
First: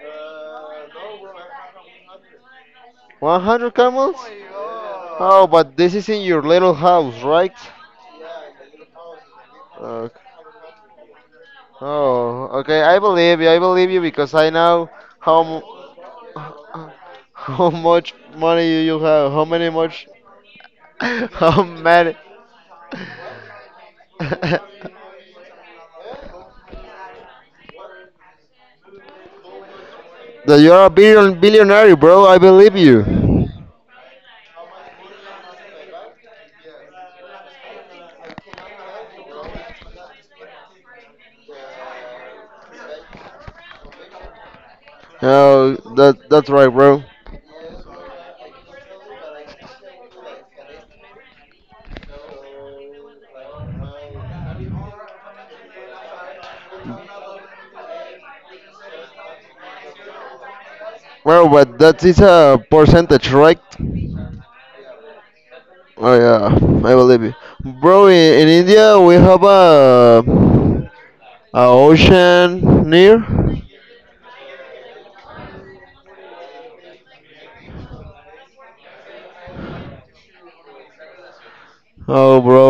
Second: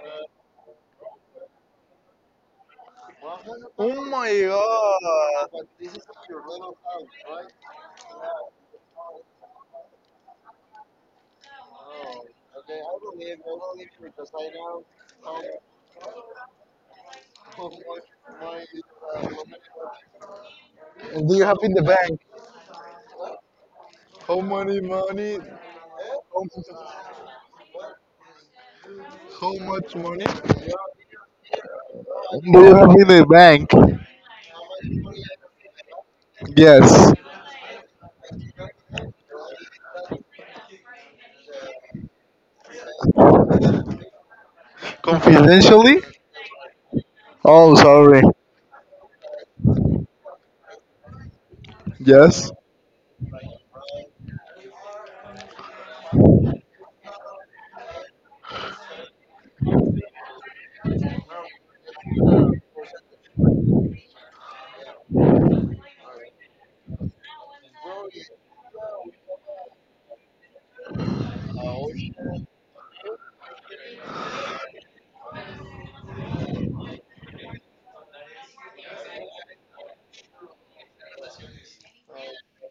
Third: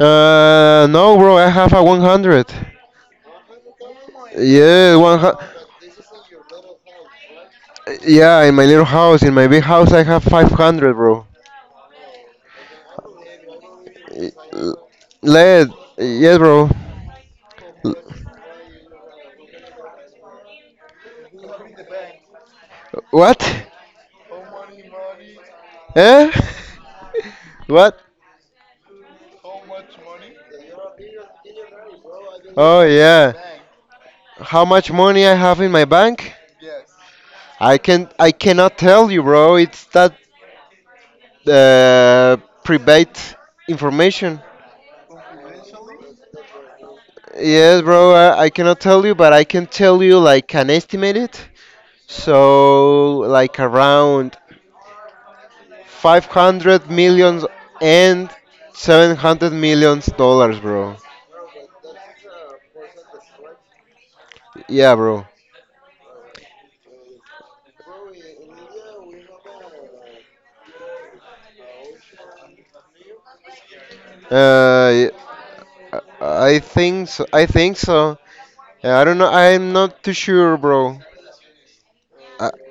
No, bro. I have a 100. 100 oh camels? my Yeah, Oh, God! but this is in your little house, right? yeah, in my little house, in my big house, I Uh, have 500, bro. oh, okay. I believe you. I believe you Y- because I L- know how Led, mu- yes, bro. how L- much money you have. How many much? Do you have How in the many? bank? What? How many money? Eh? What? How much money? That you are a billionaire, bro. I Do believe you Oh have you. in the yeah. bank? How much money I have in my bank? Yes. I cannot tell you, bro. It's that, uh, private information. Oh, Confidentially? that that's right, bro. Oh, Yes, bro. sorry. I cannot tell you, but I can tell you like an estimated. Yes. So like around 500 millions and 700 millions dollars, bro. Bro, but that is a percentage, right? Yeah, bro. Oh yeah, I believe you, bro. In India, we have a ocean near. Uh, I think so. I think so. I don't know. I'm not too sure, bro. Oh, I, bro.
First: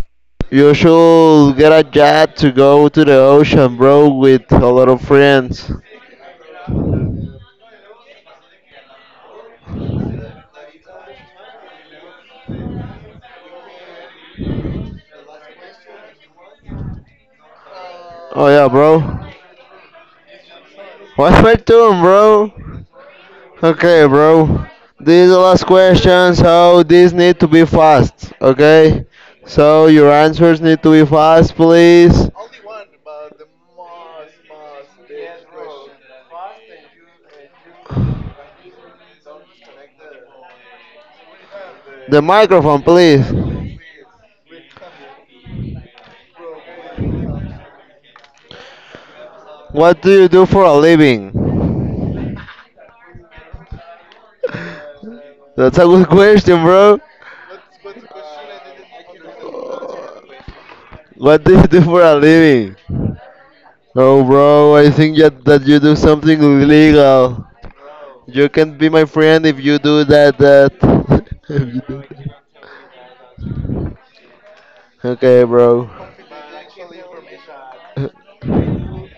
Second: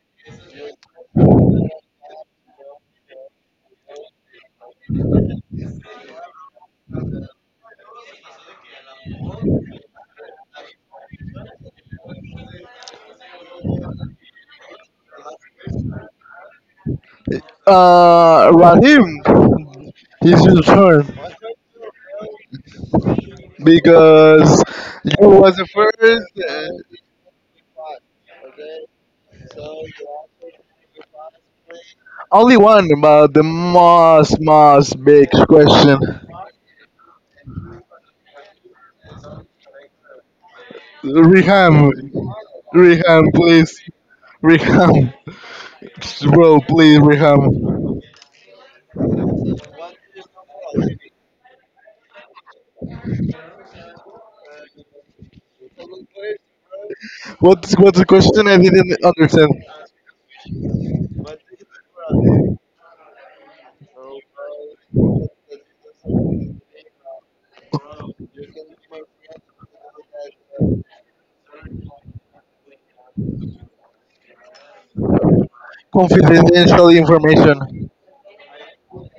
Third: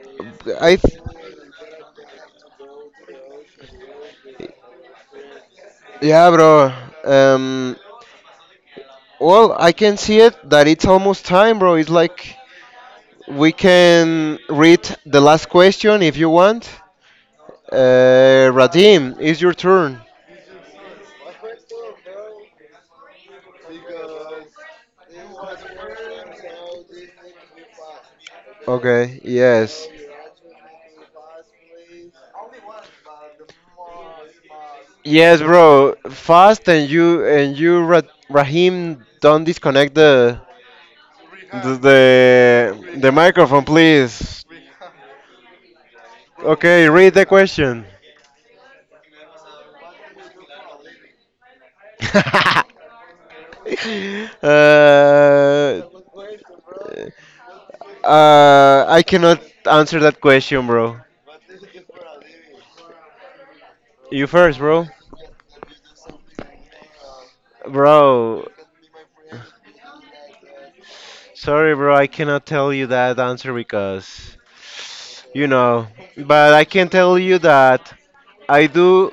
You I th- should get a jet to go to the ocean, bro, with a lot of friends. yeah, bro. Um, well, I can see it that it's almost time, bro. It's like we can read the last question if you want. Oh yeah, bro. Rahim, Radim, it's your turn. it's your turn What's my turn, bro? Okay, because bro. you These are was last the questions, first, so these need to be fast, okay? Okay. So Yes. your answers need to be fast, please. only one, but the most, most big Yes, bro. question. Fast, and you and Rahim, don't disconnect the Reham, The microphone, please. Reham, microphone, please, please. Reham, bro, Okay, please, read the question. Reham. What do you do for a living? That's uh, a good question, bro. What's the question? I didn't I cannot understand. answer that question, bro. What do you do for a living? Oh, You first, bro, bro. I think that, that you do something illegal. You Bro, can be my friend if you do that. If you sorry, bro. do I that. cannot tell you that answer because Okay, you bro. know. But I Confidential can tell you information. that I do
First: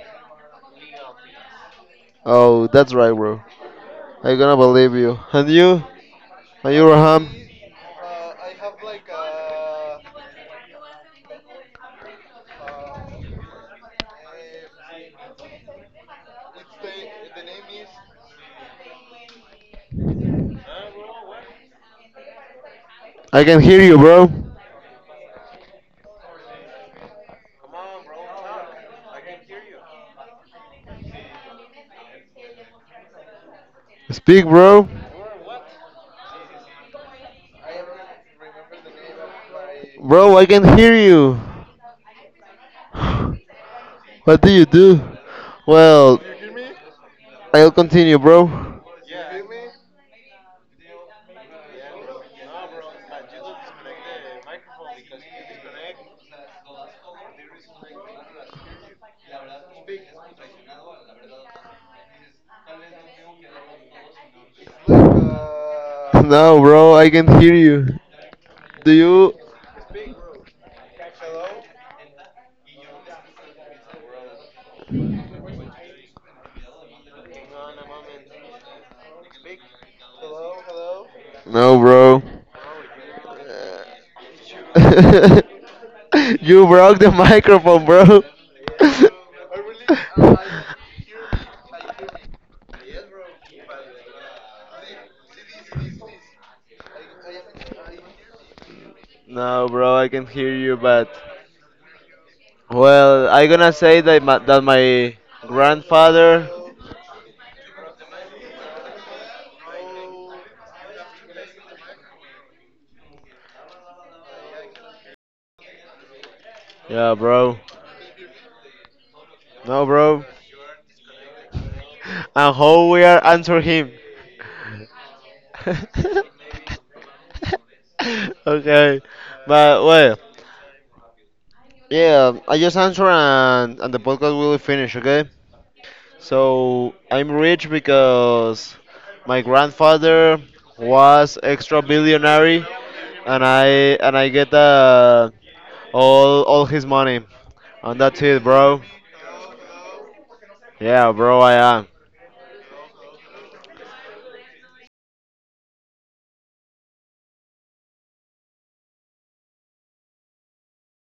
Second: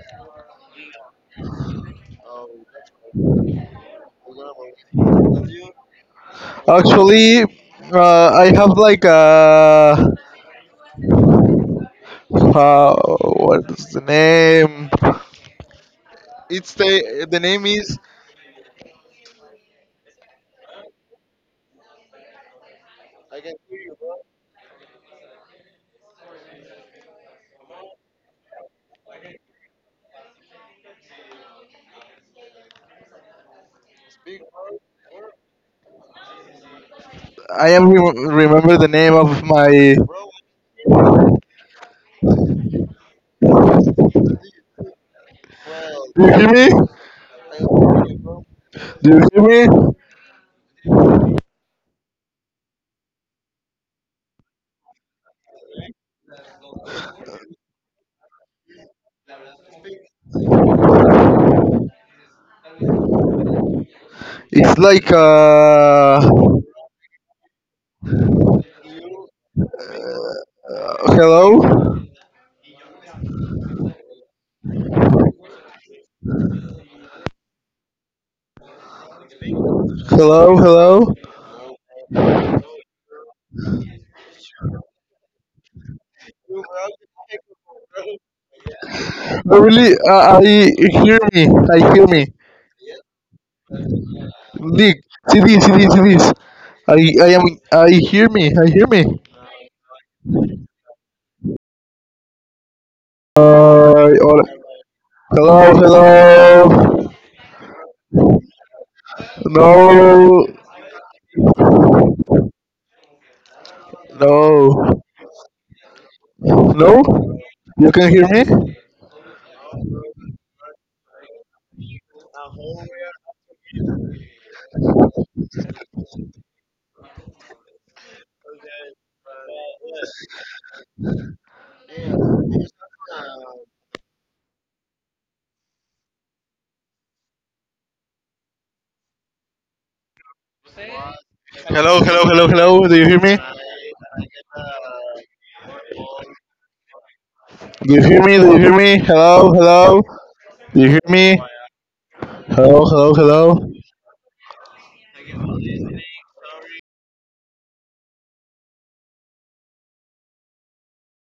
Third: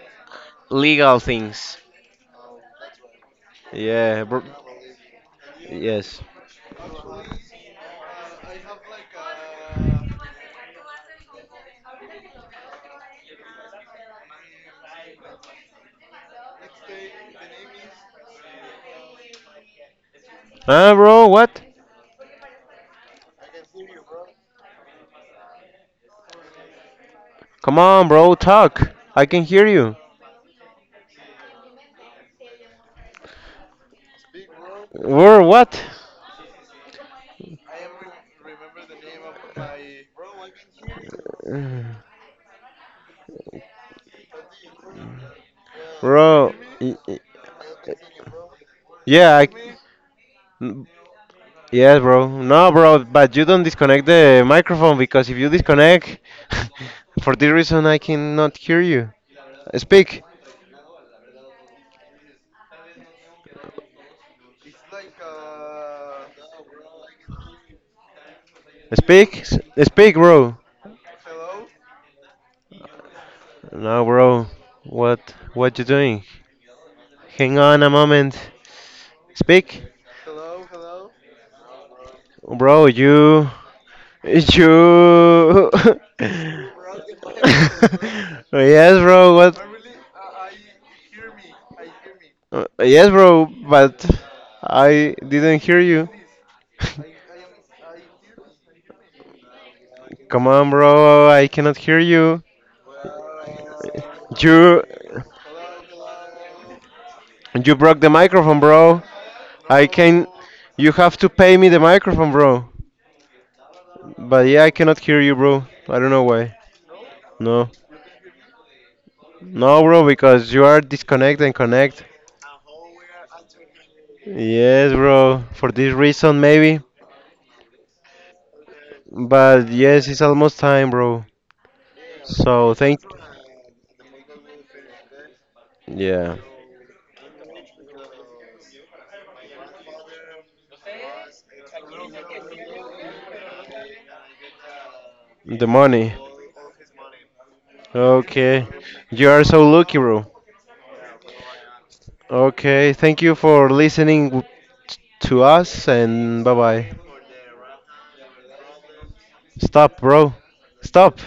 legal things. Oh, that's right, bro. Yeah, I am bro. gonna believe you. And you? Yes. And you, Raham? Actually, I have like a. Uh, what's the name? It's the name is. Ah, bro? What? I can hear you, bro. Come on, bro. Talk. I can hear you. Speak, bro. Or what? I am remember the name of my. Bro, I can hear you. What do you do? Well, Do you hear Bro, me? y- y- I'll continue, bro. Do you yeah, hear me? n- yes, bro. No, bro, but you don't disconnect the microphone because if you disconnect, for this reason, I cannot hear you. Speak, It's like No, bro, I can't hear you. Do you? speak, s- Speak, bro. hello, No, bro, what, what you doing? Hang on a moment. Speak, hello, hello. No, bro. bro. You. You broke the microphone, bro. Yes, bro. What, No, really, I hear me. I hear me. Yes, bro, but Nick, I see didn't this, see hear this, see you. this. I am. I hear me. I hear me. No, bro, I can Come hear on, you, but bro, I cannot hear you. well, I gonna say Uh, that my, or- that You my hello, grandfather. hello. you broke the microphone, bro. I can No, You have to pay me the microphone, bro. But yeah, I cannot no. hear you, bro. I don't know why. Hello? Yeah, bro. No. You can hear me? No, No, bro, bro. because you are disconnect and connect. And how we are answer him. Yes, bro. For this reason maybe. Okay, But but yes, it's well, almost time, bro. yeah. I So just thank answer and the podcast will finish. Okay. Yeah. So I'm rich because my grandfather was extra Hello, hello, hello, billionaire, hello. Do you hear me? and I get The money. all his money, Do you and hear that's me? Do it, you Okay. hear bro. me? You are Hello, so lucky, hello. bro. Do you hear Yeah, me? bro. I am. Hello, Okay, hello, thank you for hello. listening to us, and bye bye. Stop, bro. Stop.